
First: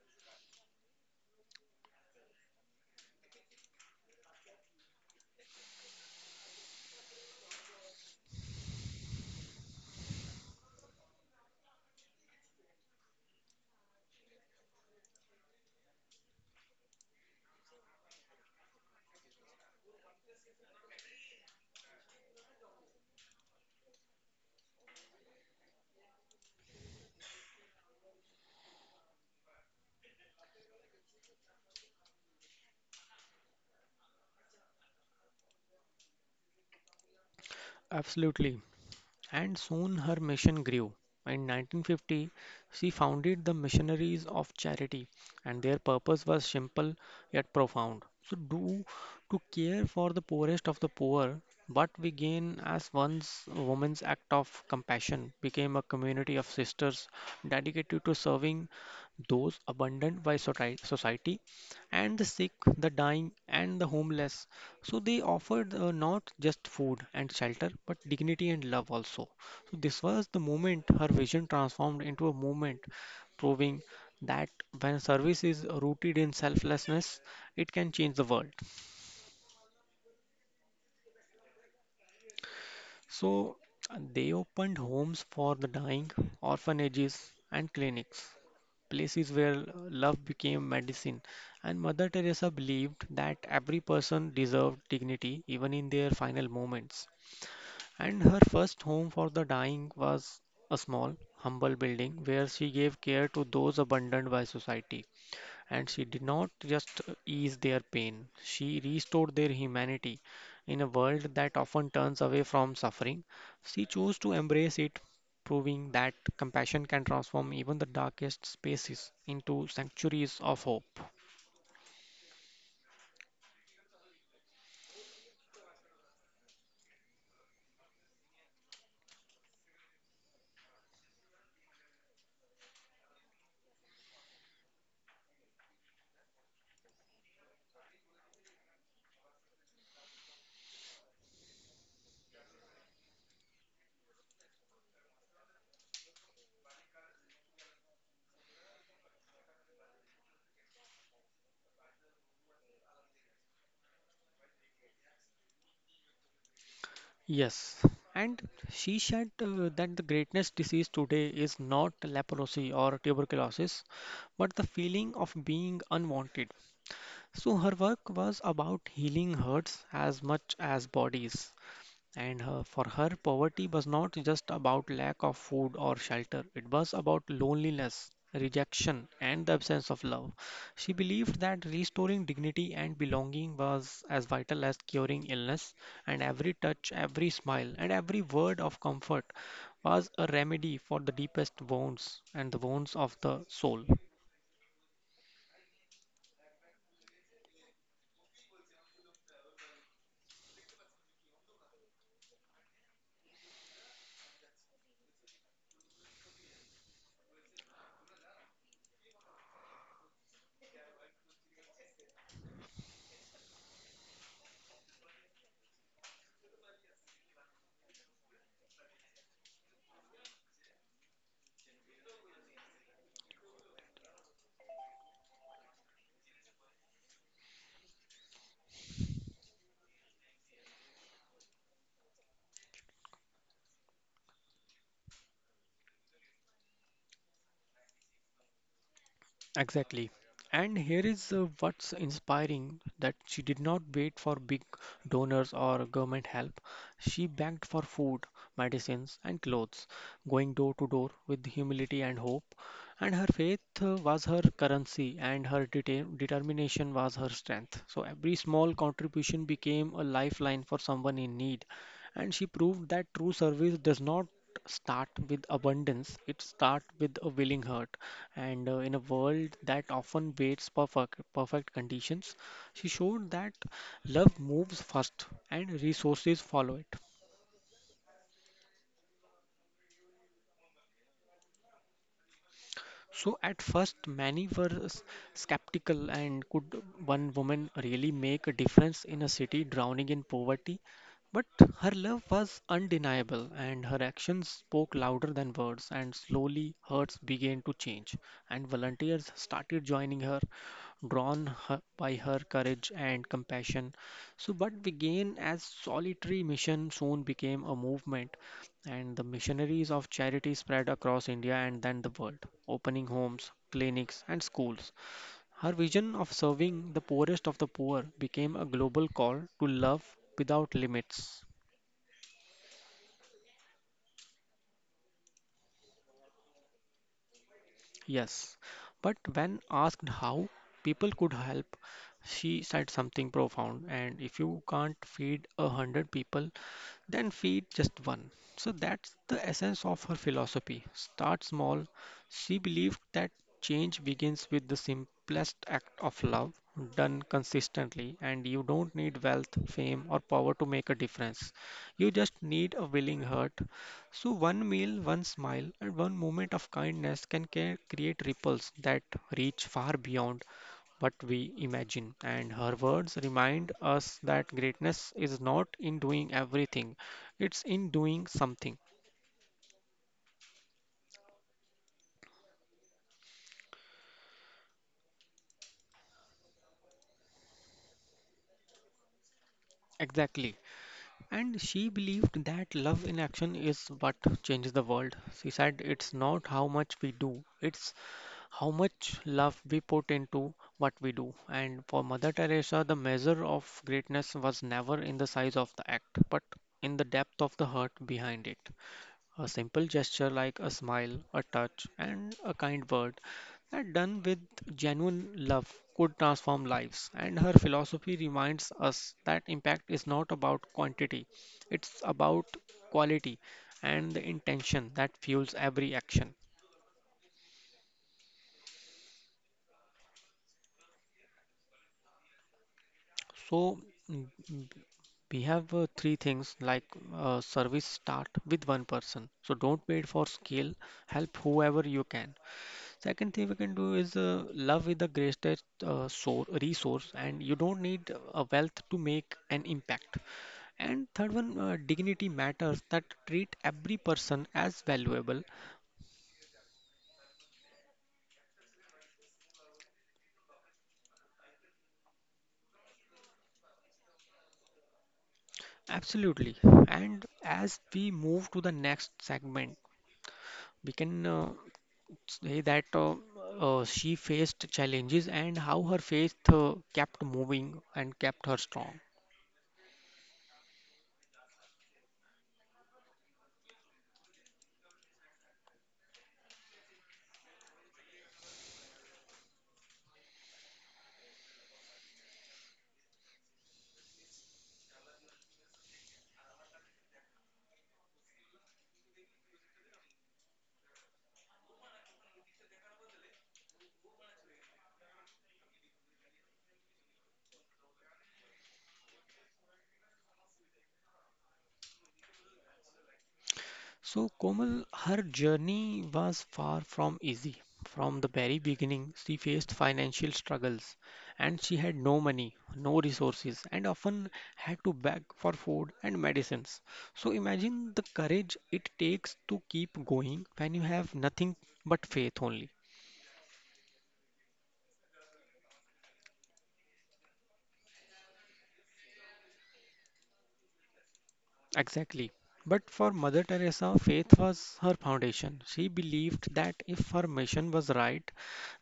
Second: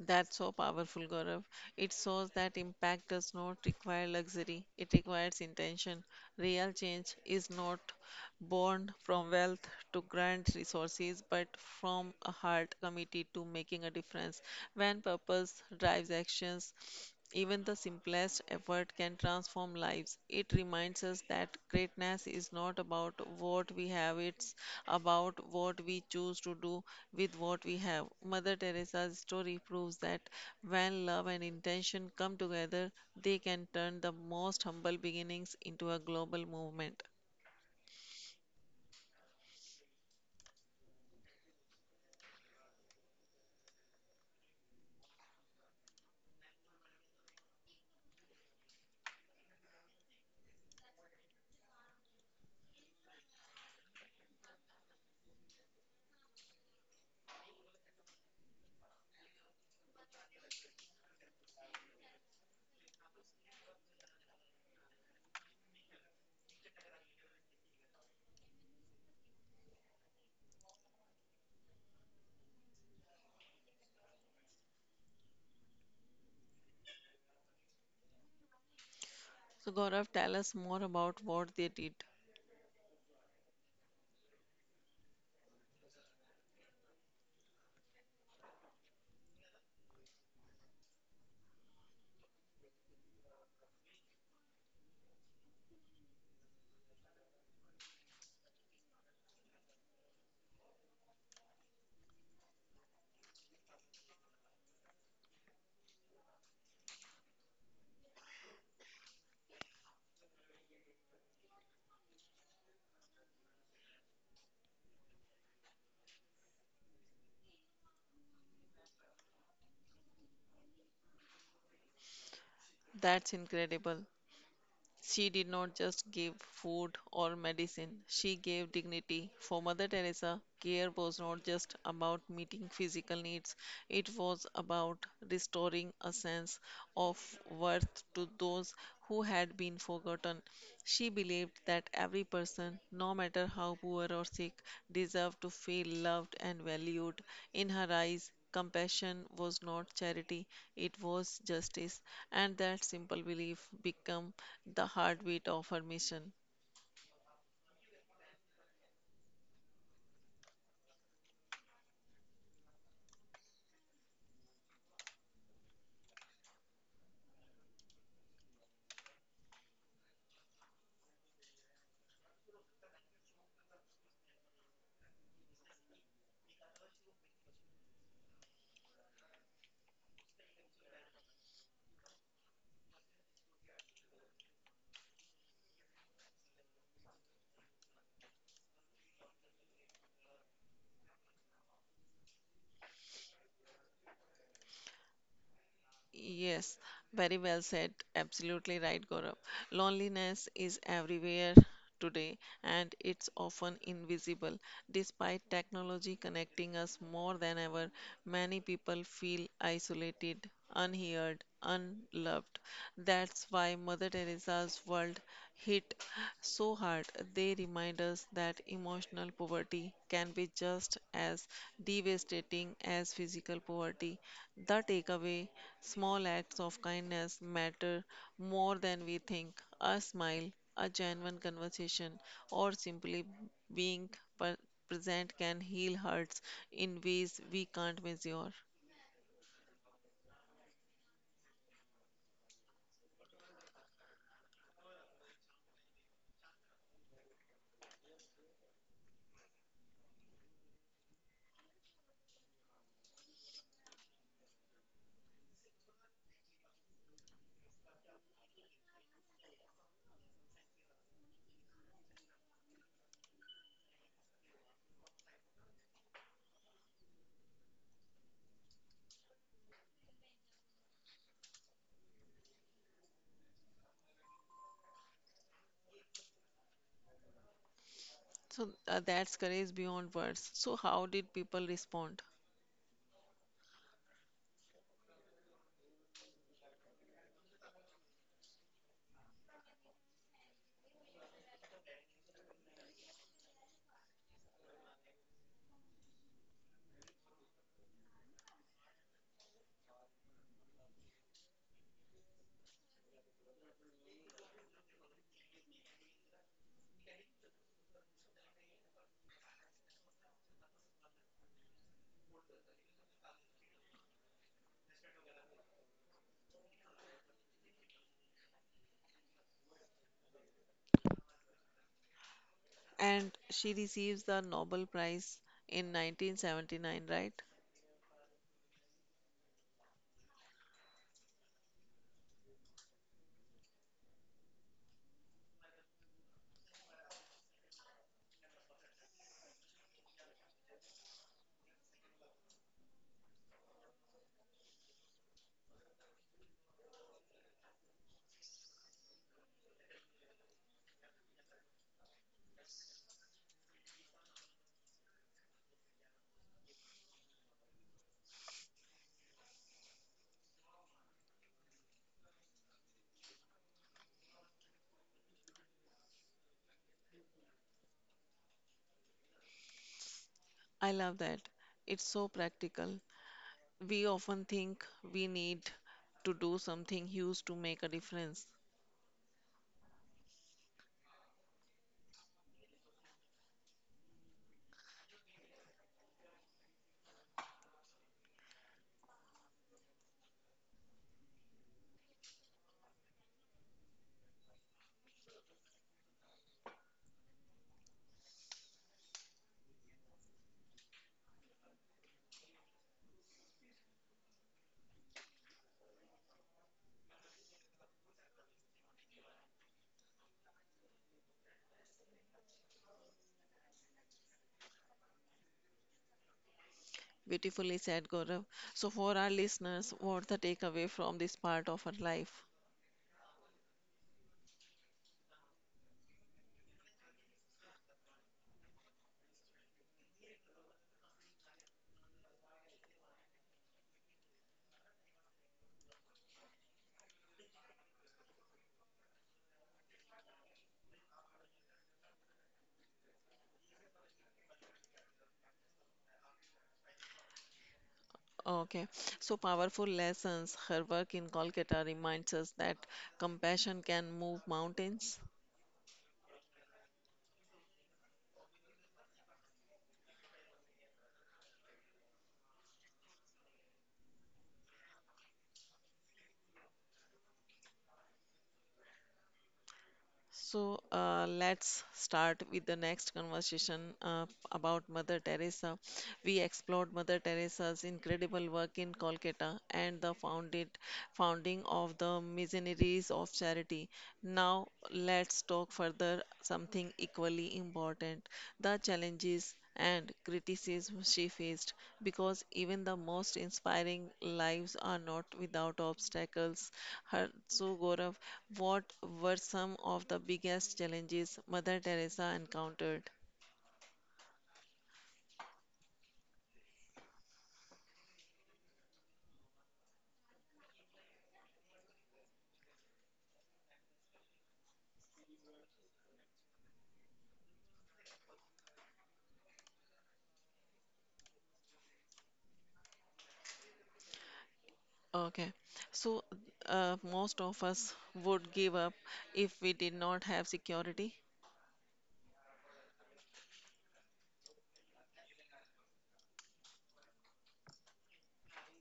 S1: That's so powerful, Gaurav. It shows that impact does not require luxury, it requires intention. Real change is not born from wealth to grand resources, but from a heart committed to making a difference. When purpose drives actions, even the simplest effort can transform lives. It reminds us that greatness is not about what we have, it's about what we choose to do with what we have. Mother Teresa's story proves that when love and intention come together, they can turn the most humble beginnings into a global movement.
S2: Absolutely. And soon her mission grew. In 1950, she founded the Missionaries of Charity, and their purpose was simple yet profound. So, do to care for the poorest of the poor, what we gain as one's woman's act of compassion became a community of sisters dedicated to serving those abandoned by society and the sick, the dying, and the homeless. So they offered not just food and shelter, but dignity and love also. So this was the moment her vision transformed into a movement, proving that when service is rooted in selflessness, it can change the world.
S1: So, Gaurav, tell us more about what they did.
S2: So they opened homes for the dying, orphanages, and clinics, places where love became medicine. And Mother Teresa believed that every person deserved dignity even in their final moments. And her first home for the dying was a small, humble building where she gave care to those abandoned by society. And she did not just ease their pain, she restored their humanity. In a world that often turns away from suffering, she chose to embrace it, proving that compassion can transform even the darkest spaces into sanctuaries of hope.
S1: That's incredible. She did not just give food or medicine, she gave dignity. For Mother Teresa, care was not just about meeting physical needs, it was about restoring a sense of worth to those who had been forgotten. She believed that every person, no matter how poor or sick, deserved to feel loved and valued. In her eyes, compassion was not charity, it was justice, and that simple belief became the heartbeat of her mission.
S2: Yes, and she said that the greatest disease today is not leprosy or tuberculosis, but the feeling of being unwanted. So her work was about healing hurts as much as bodies. And her, for her, poverty was not just about lack of food or shelter, it was about loneliness, rejection, and the absence of love. She believed that restoring dignity and belonging was as vital as curing illness, and every touch, every smile, and every word of comfort was a remedy for the deepest wounds and the wounds of the soul.
S1: Yes, very well said. Absolutely right, Gaurav. Loneliness is everywhere today and it's often invisible. Despite technology connecting us more than ever, many people feel isolated, unheard, unloved. That's why Mother Teresa's world hit so hard, they remind us that emotional poverty can be just as devastating as physical poverty. The takeaway small acts of kindness matter more than we think. A smile, a genuine conversation, or simply being per- present can heal hurts in ways we can't measure.
S2: Exactly. And here is what's inspiring that she did not wait for big donors or government help. She begged for food, medicines, and clothes, going door to door with humility and hope. And her faith was her currency, and her determination was her strength. So every small contribution became a lifeline for someone in need. And she proved that true service does not start with abundance, it starts with a willing heart. And In a world that often waits for perfect conditions, she showed that love moves first and resources follow it.
S1: So that's courage beyond words. So, how did people respond?
S2: So at first, many were skeptical, and could one woman really make a difference in a city drowning in poverty? But her love was undeniable, and her actions spoke louder than words. And slowly, hearts began to change, and volunteers started joining her, by her courage and compassion. So, what began as solitary mission soon became a movement and the missionaries of charity spread across India and then the world, opening homes, clinics, and schools. Her vision of serving the poorest of the poor became a global call to love without limits.
S1: And she receives the Nobel Prize in 1979, right?
S2: Yes, but when asked how people could help, she said something profound. And if you can't feed 100 people, then feed just one. So that's the essence of her philosophy. Start small. She believed that change begins with the simplest act of love done consistently, and you don't need wealth, fame, or power to make a difference. You just need a willing heart. So, one meal, one smile, and one moment of kindness can create ripples that reach far beyond what we imagine. And her words remind us that greatness is not in doing everything, it's in doing something.
S1: I love that. It's so practical. We often think we need to do something huge to make a difference.
S2: Exactly. And she believed that love in action is what changes the world. She said it's not how much we do, it's how much love we put into what we do. And for Mother Teresa, the measure of greatness was never in the size of the act, but in the depth of the heart behind it. A simple gesture like a smile, a touch, and a kind word that done with genuine love could transform lives. And her philosophy reminds us that impact is not about quantity, it's about quality and the intention that fuels every action.
S1: Beautifully said, Gaurav. So, for our listeners, what's the takeaway from this part of her life?
S2: So, mm, mm, we have three things like service start with one person. So, don't wait for scale, help whoever you can. Second thing we can do is, love is the greatest resource, and you don't need a wealth to make an impact. And third one, dignity matters that treat every person as valuable.
S1: Okay, so powerful lessons. Her work in Kolkata reminds us that compassion can move mountains.
S2: Absolutely. And as we move to the next segment, we can say that she faced challenges and how her faith kept moving and kept her strong.
S1: So let's start with the next conversation about Mother Teresa. We explored Mother Teresa's incredible work in Kolkata and the founded founding of the Missionaries of Charity. Now let's talk further something equally important: the challenges and criticism she faced because even the most inspiring lives are not without obstacles. So, Gaurav, what were some of the biggest challenges Mother Teresa encountered?
S2: So, Komal, her journey was far from easy. From the very beginning, she faced financial struggles and she had no money, no resources, and often had to beg for food and medicines. So, imagine the courage it takes to keep going when you have nothing but faith only.
S1: Okay, so most of us would give up if we did not have security.
S2: Exactly. But for Mother Teresa, faith was her foundation. She believed that if her mission was right,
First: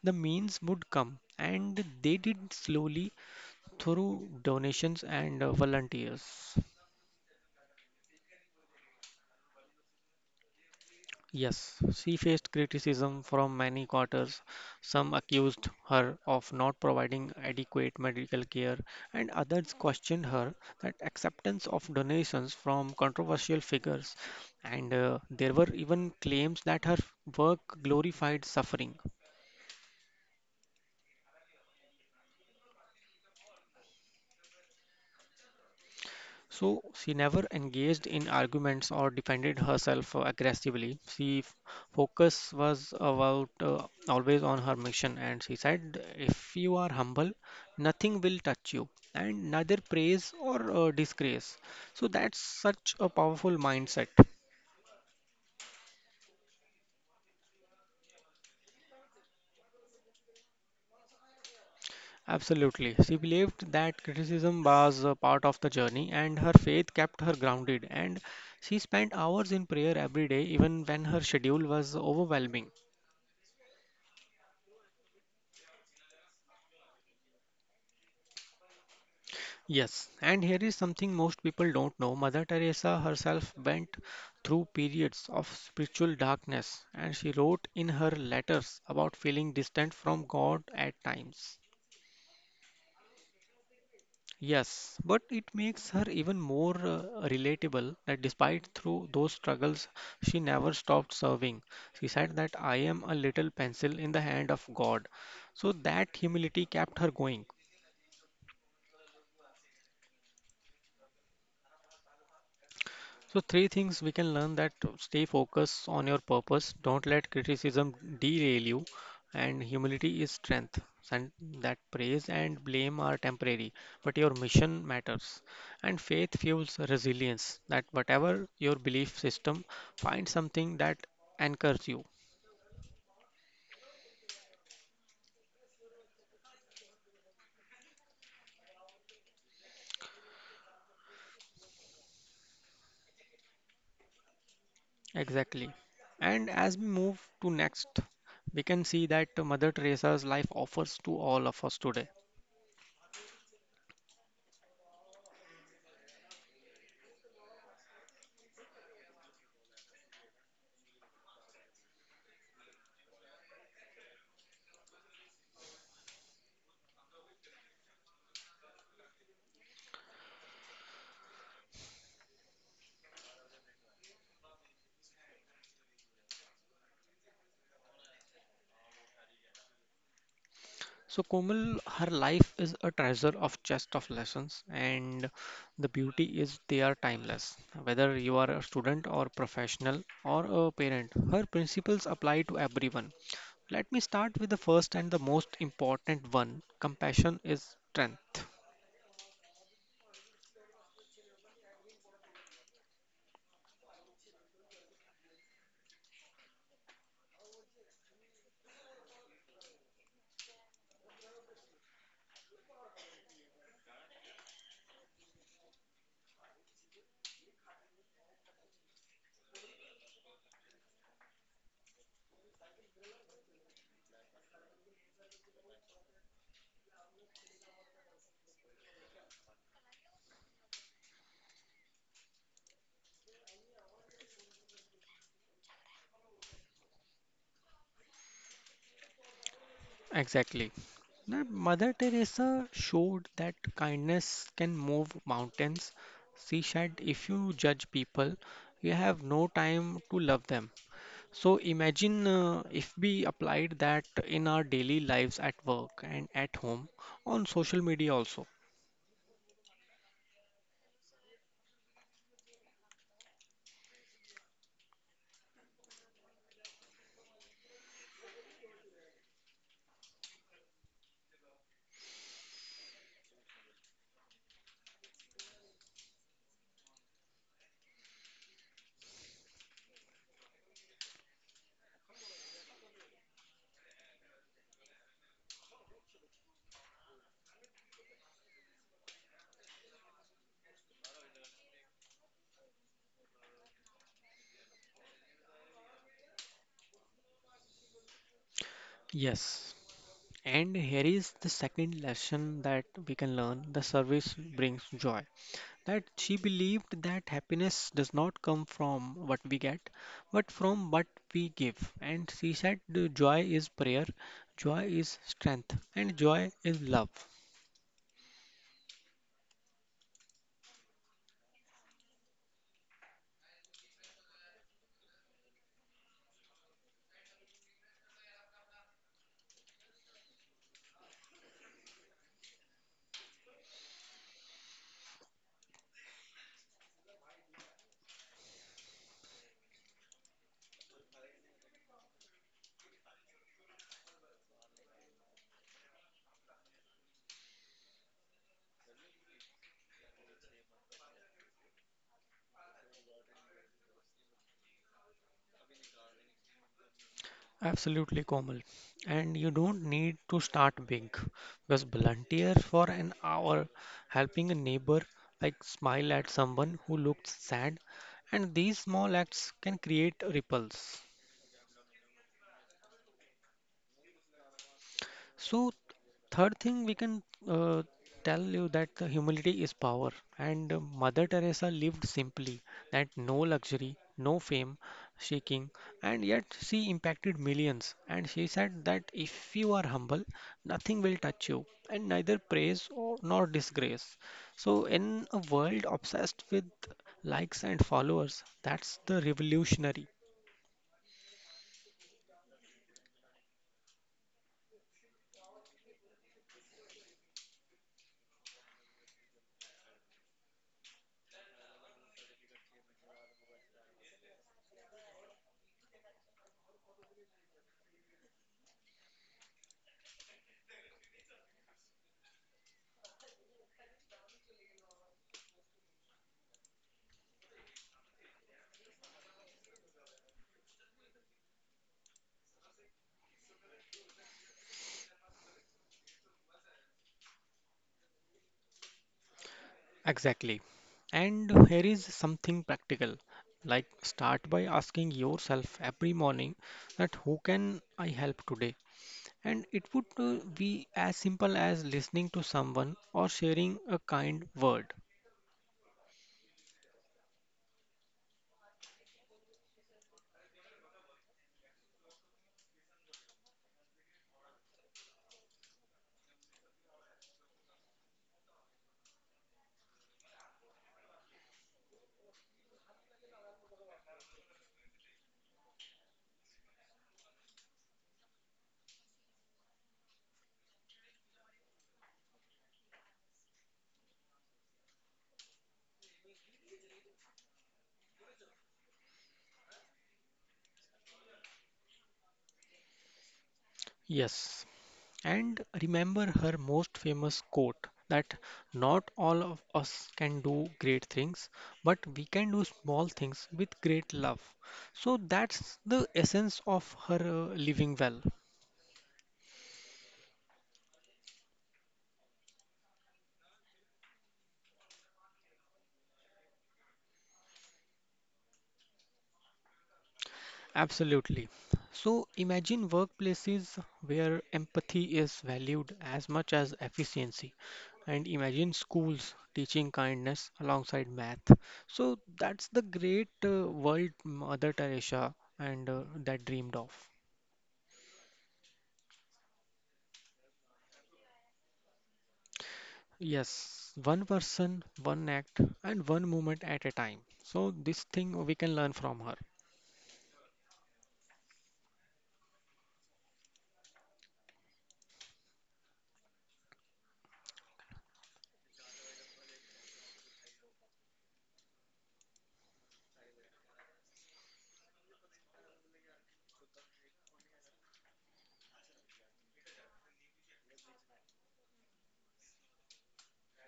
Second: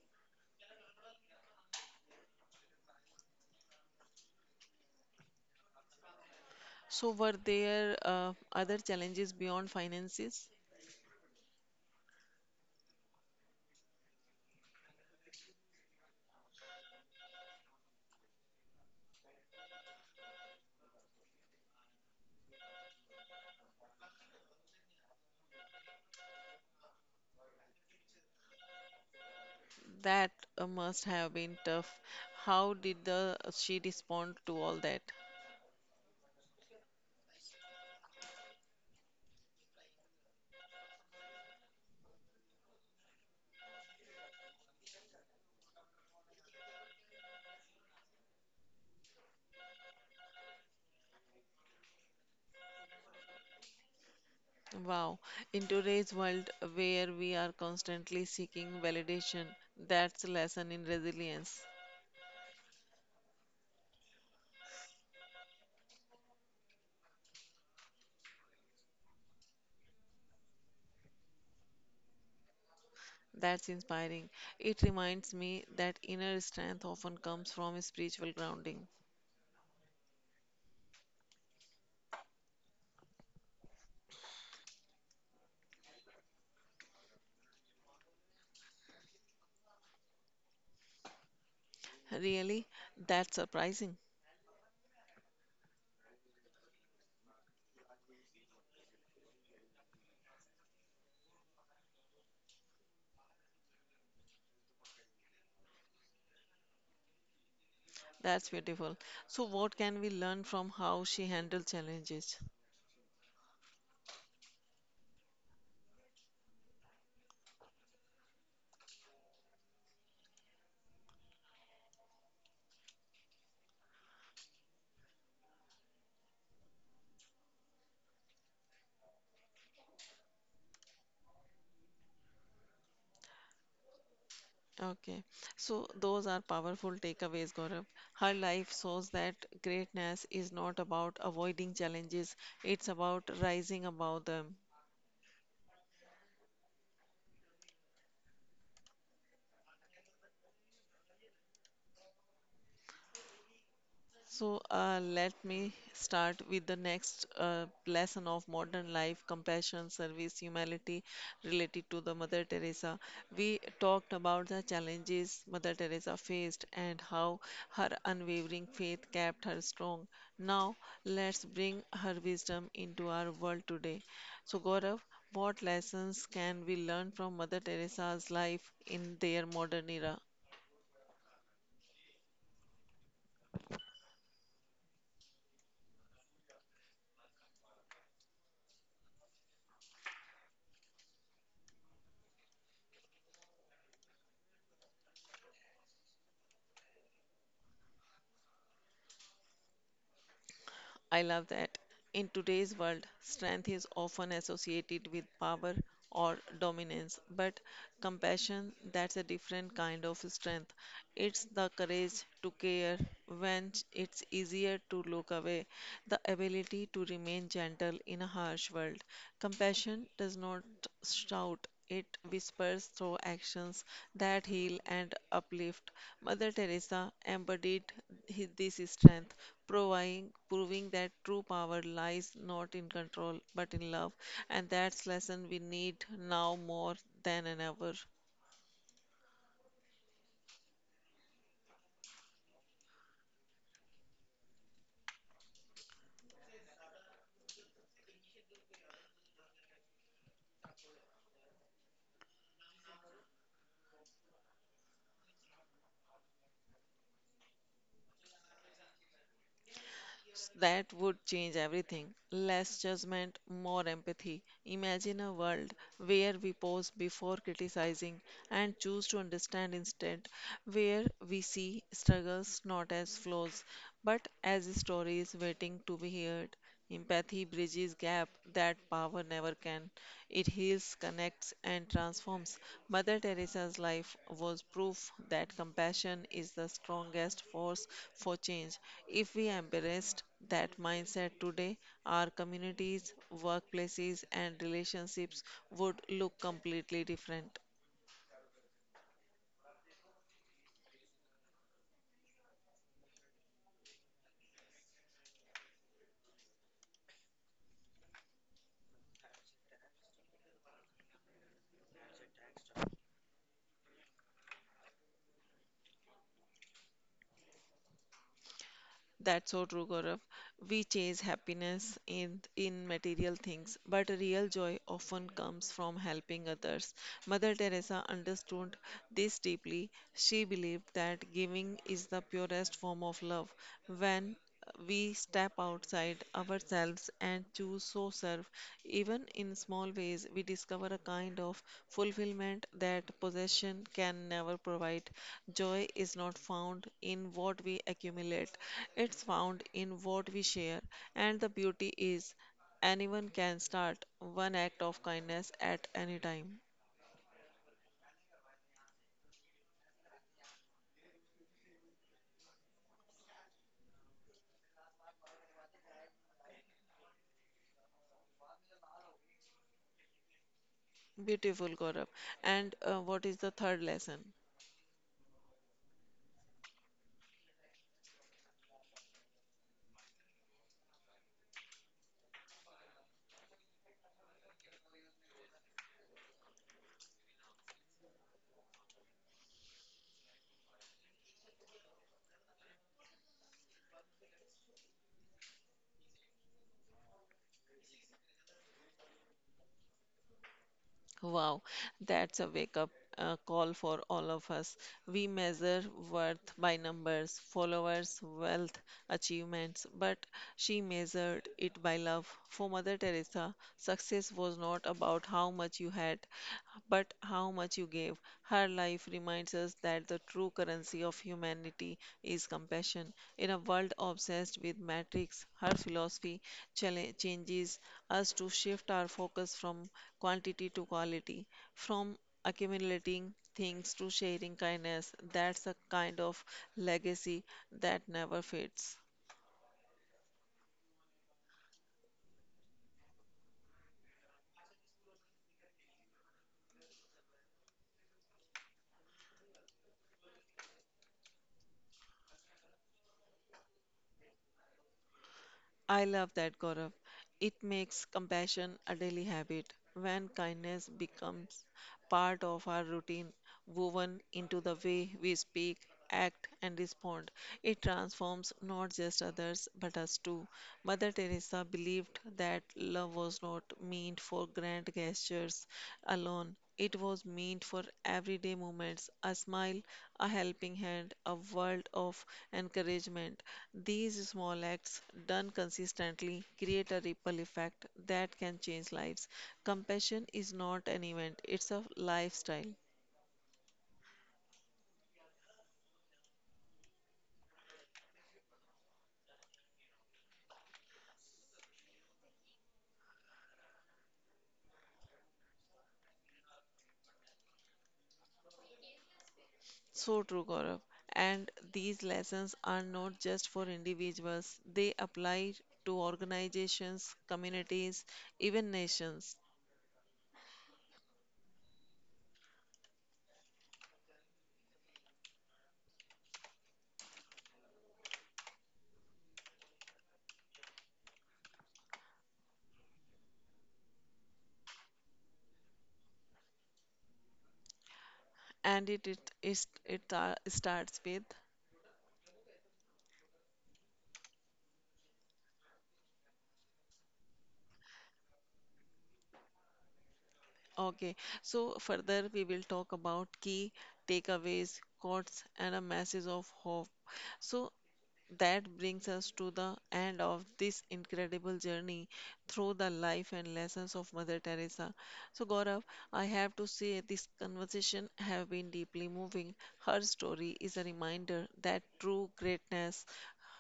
S2: the means would come, and they did slowly through donations and volunteers.
S1: So, were there other challenges beyond finances?
S2: Yes, she faced criticism from many quarters. Some accused her of not providing adequate medical care, and others questioned her that acceptance of donations from controversial figures. And there were even claims that her work glorified suffering.
S1: That must have been tough. How did the she respond to all that?
S2: So she never engaged in arguments or defended herself aggressively. Focus was about always on her mission, and she said, "If you are humble, nothing will touch you, and neither praise or disgrace." So that's such a powerful mindset.
S1: Wow, in today's world where we are constantly seeking validation, that's a lesson in resilience.
S2: Absolutely. She believed that criticism was a part of the journey, and her faith kept her grounded. And she spent hours in prayer every day, even when her schedule was overwhelming.
S1: That's inspiring. It reminds me that inner strength often comes from spiritual grounding.
S2: Yes, and here is something most people don't know. Mother Teresa herself went through periods of spiritual darkness, and she wrote in her letters about feeling distant from God at times.
S1: Really? That's surprising.
S2: Yes, but it makes her even more relatable that despite through those struggles, she never stopped serving. She said that I am a little pencil in the hand of God. So that humility kept her going.
S1: That's beautiful. So, what can we learn from how she handled challenges?
S2: So three things we can learn that stay focused on your purpose, don't let criticism derail you, and humility is strength. And that praise and blame are temporary, but your mission matters. And faith fuels resilience. That whatever your belief system, find something that anchors you.
S1: Okay, so those are powerful takeaways, Gaurav. Her life shows that greatness is not about avoiding challenges, it's about rising above them.
S2: Exactly. And as we move to next, we can see that Mother Teresa's life offers to all of us today.
S1: So let me start with the next lesson of modern life compassion, service, humility related to the Mother Teresa. We talked about the challenges Mother Teresa faced and how her unwavering faith kept her strong. Now let's bring her wisdom into our world today. So, Gaurav, what lessons can we learn from Mother Teresa's life in their modern era?
S2: So Komal, her life is a treasure of chest of lessons, and the beauty is they are timeless. Whether you are a student or professional or a parent, her principles apply to everyone. Let me start with the first and the most important one. Compassion is strength.
S1: I love that. In today's world, strength is often associated with power or dominance, but compassion, that's a different kind of strength. It's the courage to care when it's easier to look away, the ability to remain gentle in a harsh world. Compassion does not shout, it whispers through actions that heal and uplift. Mother Teresa embodied this strength, proving that true power lies not in control but in love. And that's lesson we need now more than ever.
S2: Exactly. Now, Mother Teresa showed that kindness can move mountains. She said, if you judge people, you have no time to love them. So imagine if we applied that in our daily lives at work and at home, on social media also.
S1: That would change everything. Less judgment, more empathy. Imagine a world where we pause before criticizing and choose to understand instead, where we see struggles not as flaws, but as stories waiting to be heard. Empathy bridges gap that power never can. It heals, connects, and transforms. Mother Teresa's life was proof that compassion is the strongest force for change. If we embraced that mindset today, our communities, workplaces, and relationships would look completely different.
S2: Yes. And here is the second lesson that we can learn. The service brings joy. That she believed that happiness does not come from what we get, but from what we give. And she said, the joy is prayer, joy is strength, and joy is love.
S1: That's so true, Gaurav. We chase happiness in material things, but real joy often comes from helping others. Mother Teresa understood this deeply. She believed that giving is the purest form of love. When we step outside ourselves and choose so serve even in small ways we discover a kind of fulfillment that possession can never provide joy is not found in what we accumulate it's found in what we share and the beauty is anyone can start one act of kindness at any time
S2: Absolutely, Komal. And you don't need to start big. Just volunteer for an hour helping a neighbor, like smile at someone who looks sad, and these small acts can create ripples.
S1: beautiful gaurav and what is the third lesson
S2: So, third thing we can tell you that the humility is power. And Mother Teresa lived simply, that no luxury, no fame, shaking, and yet she impacted millions. And she said that if you are humble, nothing will touch you, and neither praise or nor disgrace. So, in a world obsessed with likes and followers, that's the revolutionary.
S1: Wow, that's a wake up call for all of us. We measure worth by numbers, followers, wealth, achievements, but she measured it by love. For Mother Teresa, success was not about how much you had, but how much you gave. Her life reminds us that the true currency of humanity is compassion. In a world obsessed with metrics, her philosophy changes us to shift our focus from quantity to quality, from accumulating things to sharing kindness. That's a kind of legacy that never fades.
S2: Exactly. And here is something practical. Like start by asking yourself every morning that who can I help today? And it would be as simple as listening to someone or sharing a kind word.
S1: I love that, Gaurav. It makes compassion a daily habit. When kindness becomes part of our routine, woven into the way we speak, act, and respond, it transforms not just others but us too. Mother Teresa believed that love was not meant for grand gestures alone, it was meant for everyday moments, a smile, a helping hand, a world of encouragement. These small acts, done consistently, create a ripple effect that can change lives. Compassion is not an event, it's a lifestyle.
S2: Yes. And remember her most famous quote that not all of us can do great things, but we can do small things with great love. So that's the essence of her living well.
S1: So true, Gaurav. And these lessons are not just for individuals, they apply to organizations, communities, even nations.
S2: Absolutely. So imagine workplaces where empathy is valued as much as efficiency, and imagine schools teaching kindness alongside math. So that's the great world Mother Teresa and that dreamed of.
S1: And it starts with
S2: Yes, one person, one act, and one moment at a time. So this thing we can learn from her.
S1: Okay, so further we will talk about key takeaways, quotes, and a message of hope. So that brings us to the end of this incredible journey through the life and lessons of Mother Teresa. So Gaurav, I have to say this conversation have been deeply moving. Her story is a reminder that true greatness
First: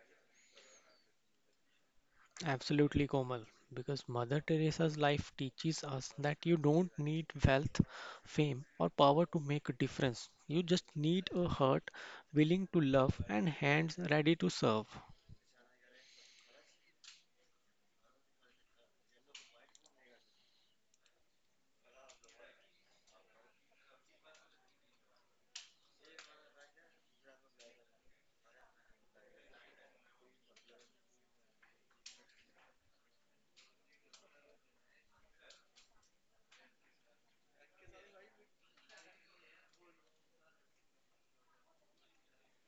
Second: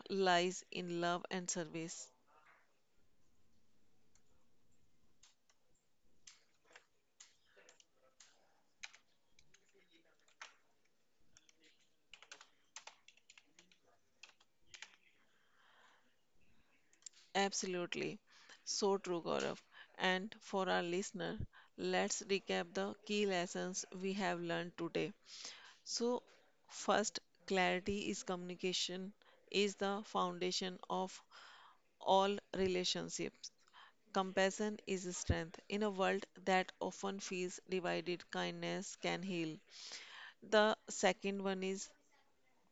S1: lies in love and service.
S2: Absolutely, Komal. Because Mother Teresa's life teaches us that you don't need wealth, fame, or power to make a difference. You just need a heart willing to love and hands ready to serve.
S1: Absolutely. So true, Gaurav. And for our listener, let's recap the key lessons we have learned today. So, first, clarity is communication is the foundation of all relationships. Compassion is strength. In a world that often feels divided, kindness can heal. The second one is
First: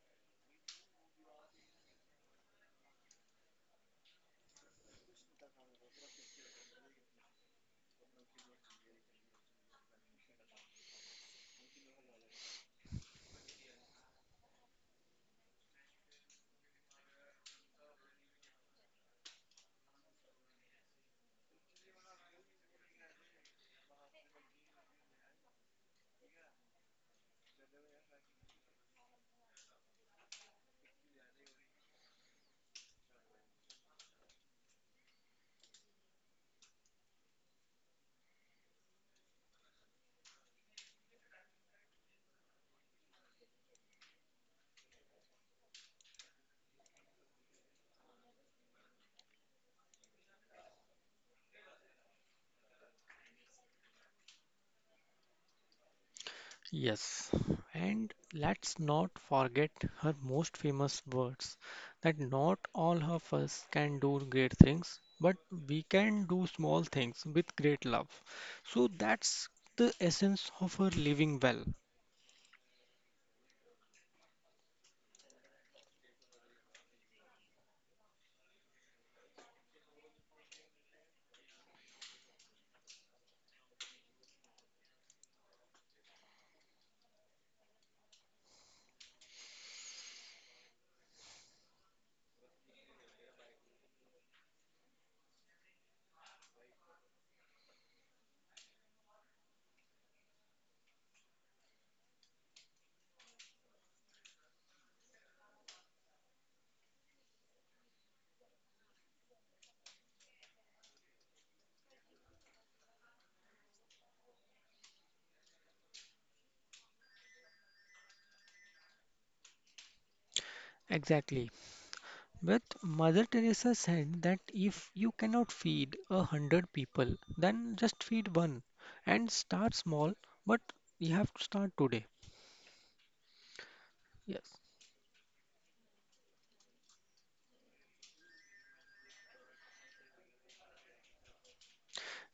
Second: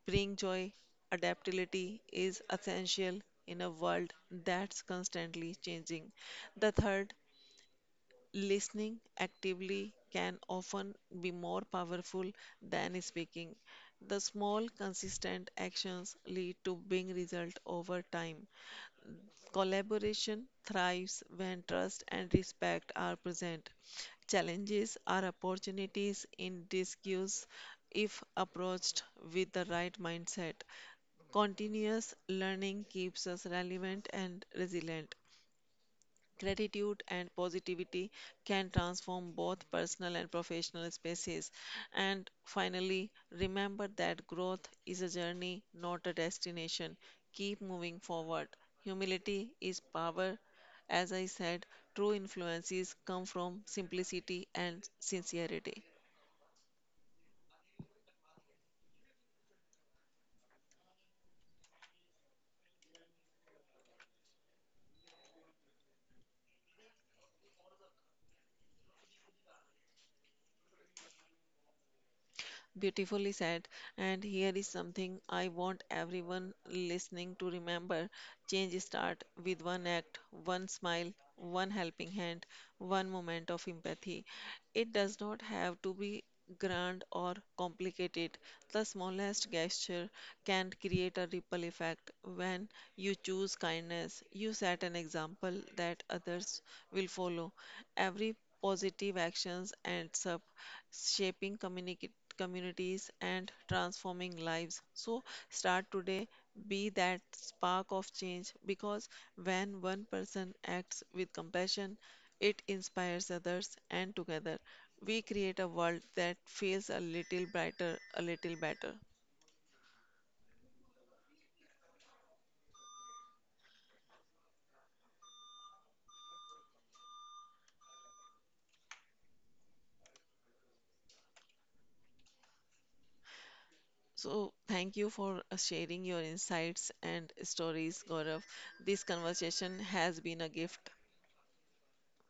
S1: Bring joy, adaptability is essential in a world that's constantly changing. The third, listening actively can often be more powerful than speaking. The small, consistent actions lead to big results over time. Collaboration thrives when trust and respect are present. Challenges are opportunities in disguise if approached with the right mindset. Continuous learning keeps us relevant and resilient. Gratitude and positivity can transform both personal and professional spaces. And finally, remember that growth is a journey, not a destination. Keep moving forward. Humility is power. As I said, true influences come from simplicity and sincerity.
S2: Yes, and let's not forget her most famous words that not all of us can do great things, but we can do small things with great love. So that's the essence of her living well.
S1: Beautifully said. And here is something I want everyone listening to remember. Change start with one act, one smile, one helping hand, one moment of empathy. It does not have to be grand or complicated. The smallest gesture can create a ripple effect. When you choose kindness, you set an example that others will follow. Every positive actions ends up shaping community communities, and transforming lives. So, start today, be that spark of change because when one person acts with compassion, it inspires others, and together we create a world that feels a little brighter, a little better.
S2: Exactly. But Mother Teresa said that if you cannot feed 100 people, then just feed one and start small, but you have to start today.
S1: So,
S2: Yes.
S1: thank you for sharing your insights and stories, Gaurav. This conversation has been a gift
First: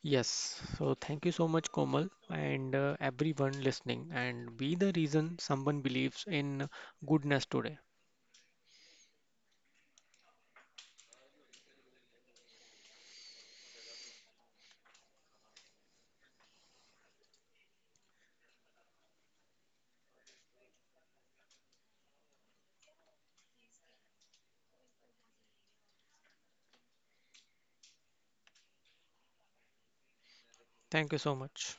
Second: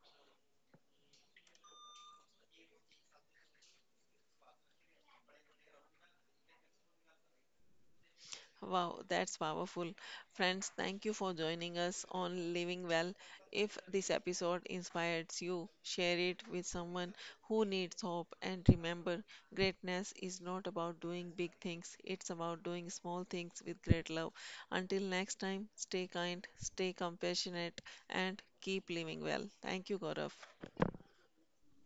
S2: Yes. So thank you so much, Komal, and everyone listening, and be the reason someone believes in goodness today.
S1: Wow, that's powerful. Friends, thank you for joining us on Living Well. If this episode inspires you, share it with someone who needs hope. And remember, greatness is not about doing big things, it's about doing small things with great love. Until next time, stay kind, stay compassionate, and keep living well. Thank you, Gaurav.
S2: Thank you so much.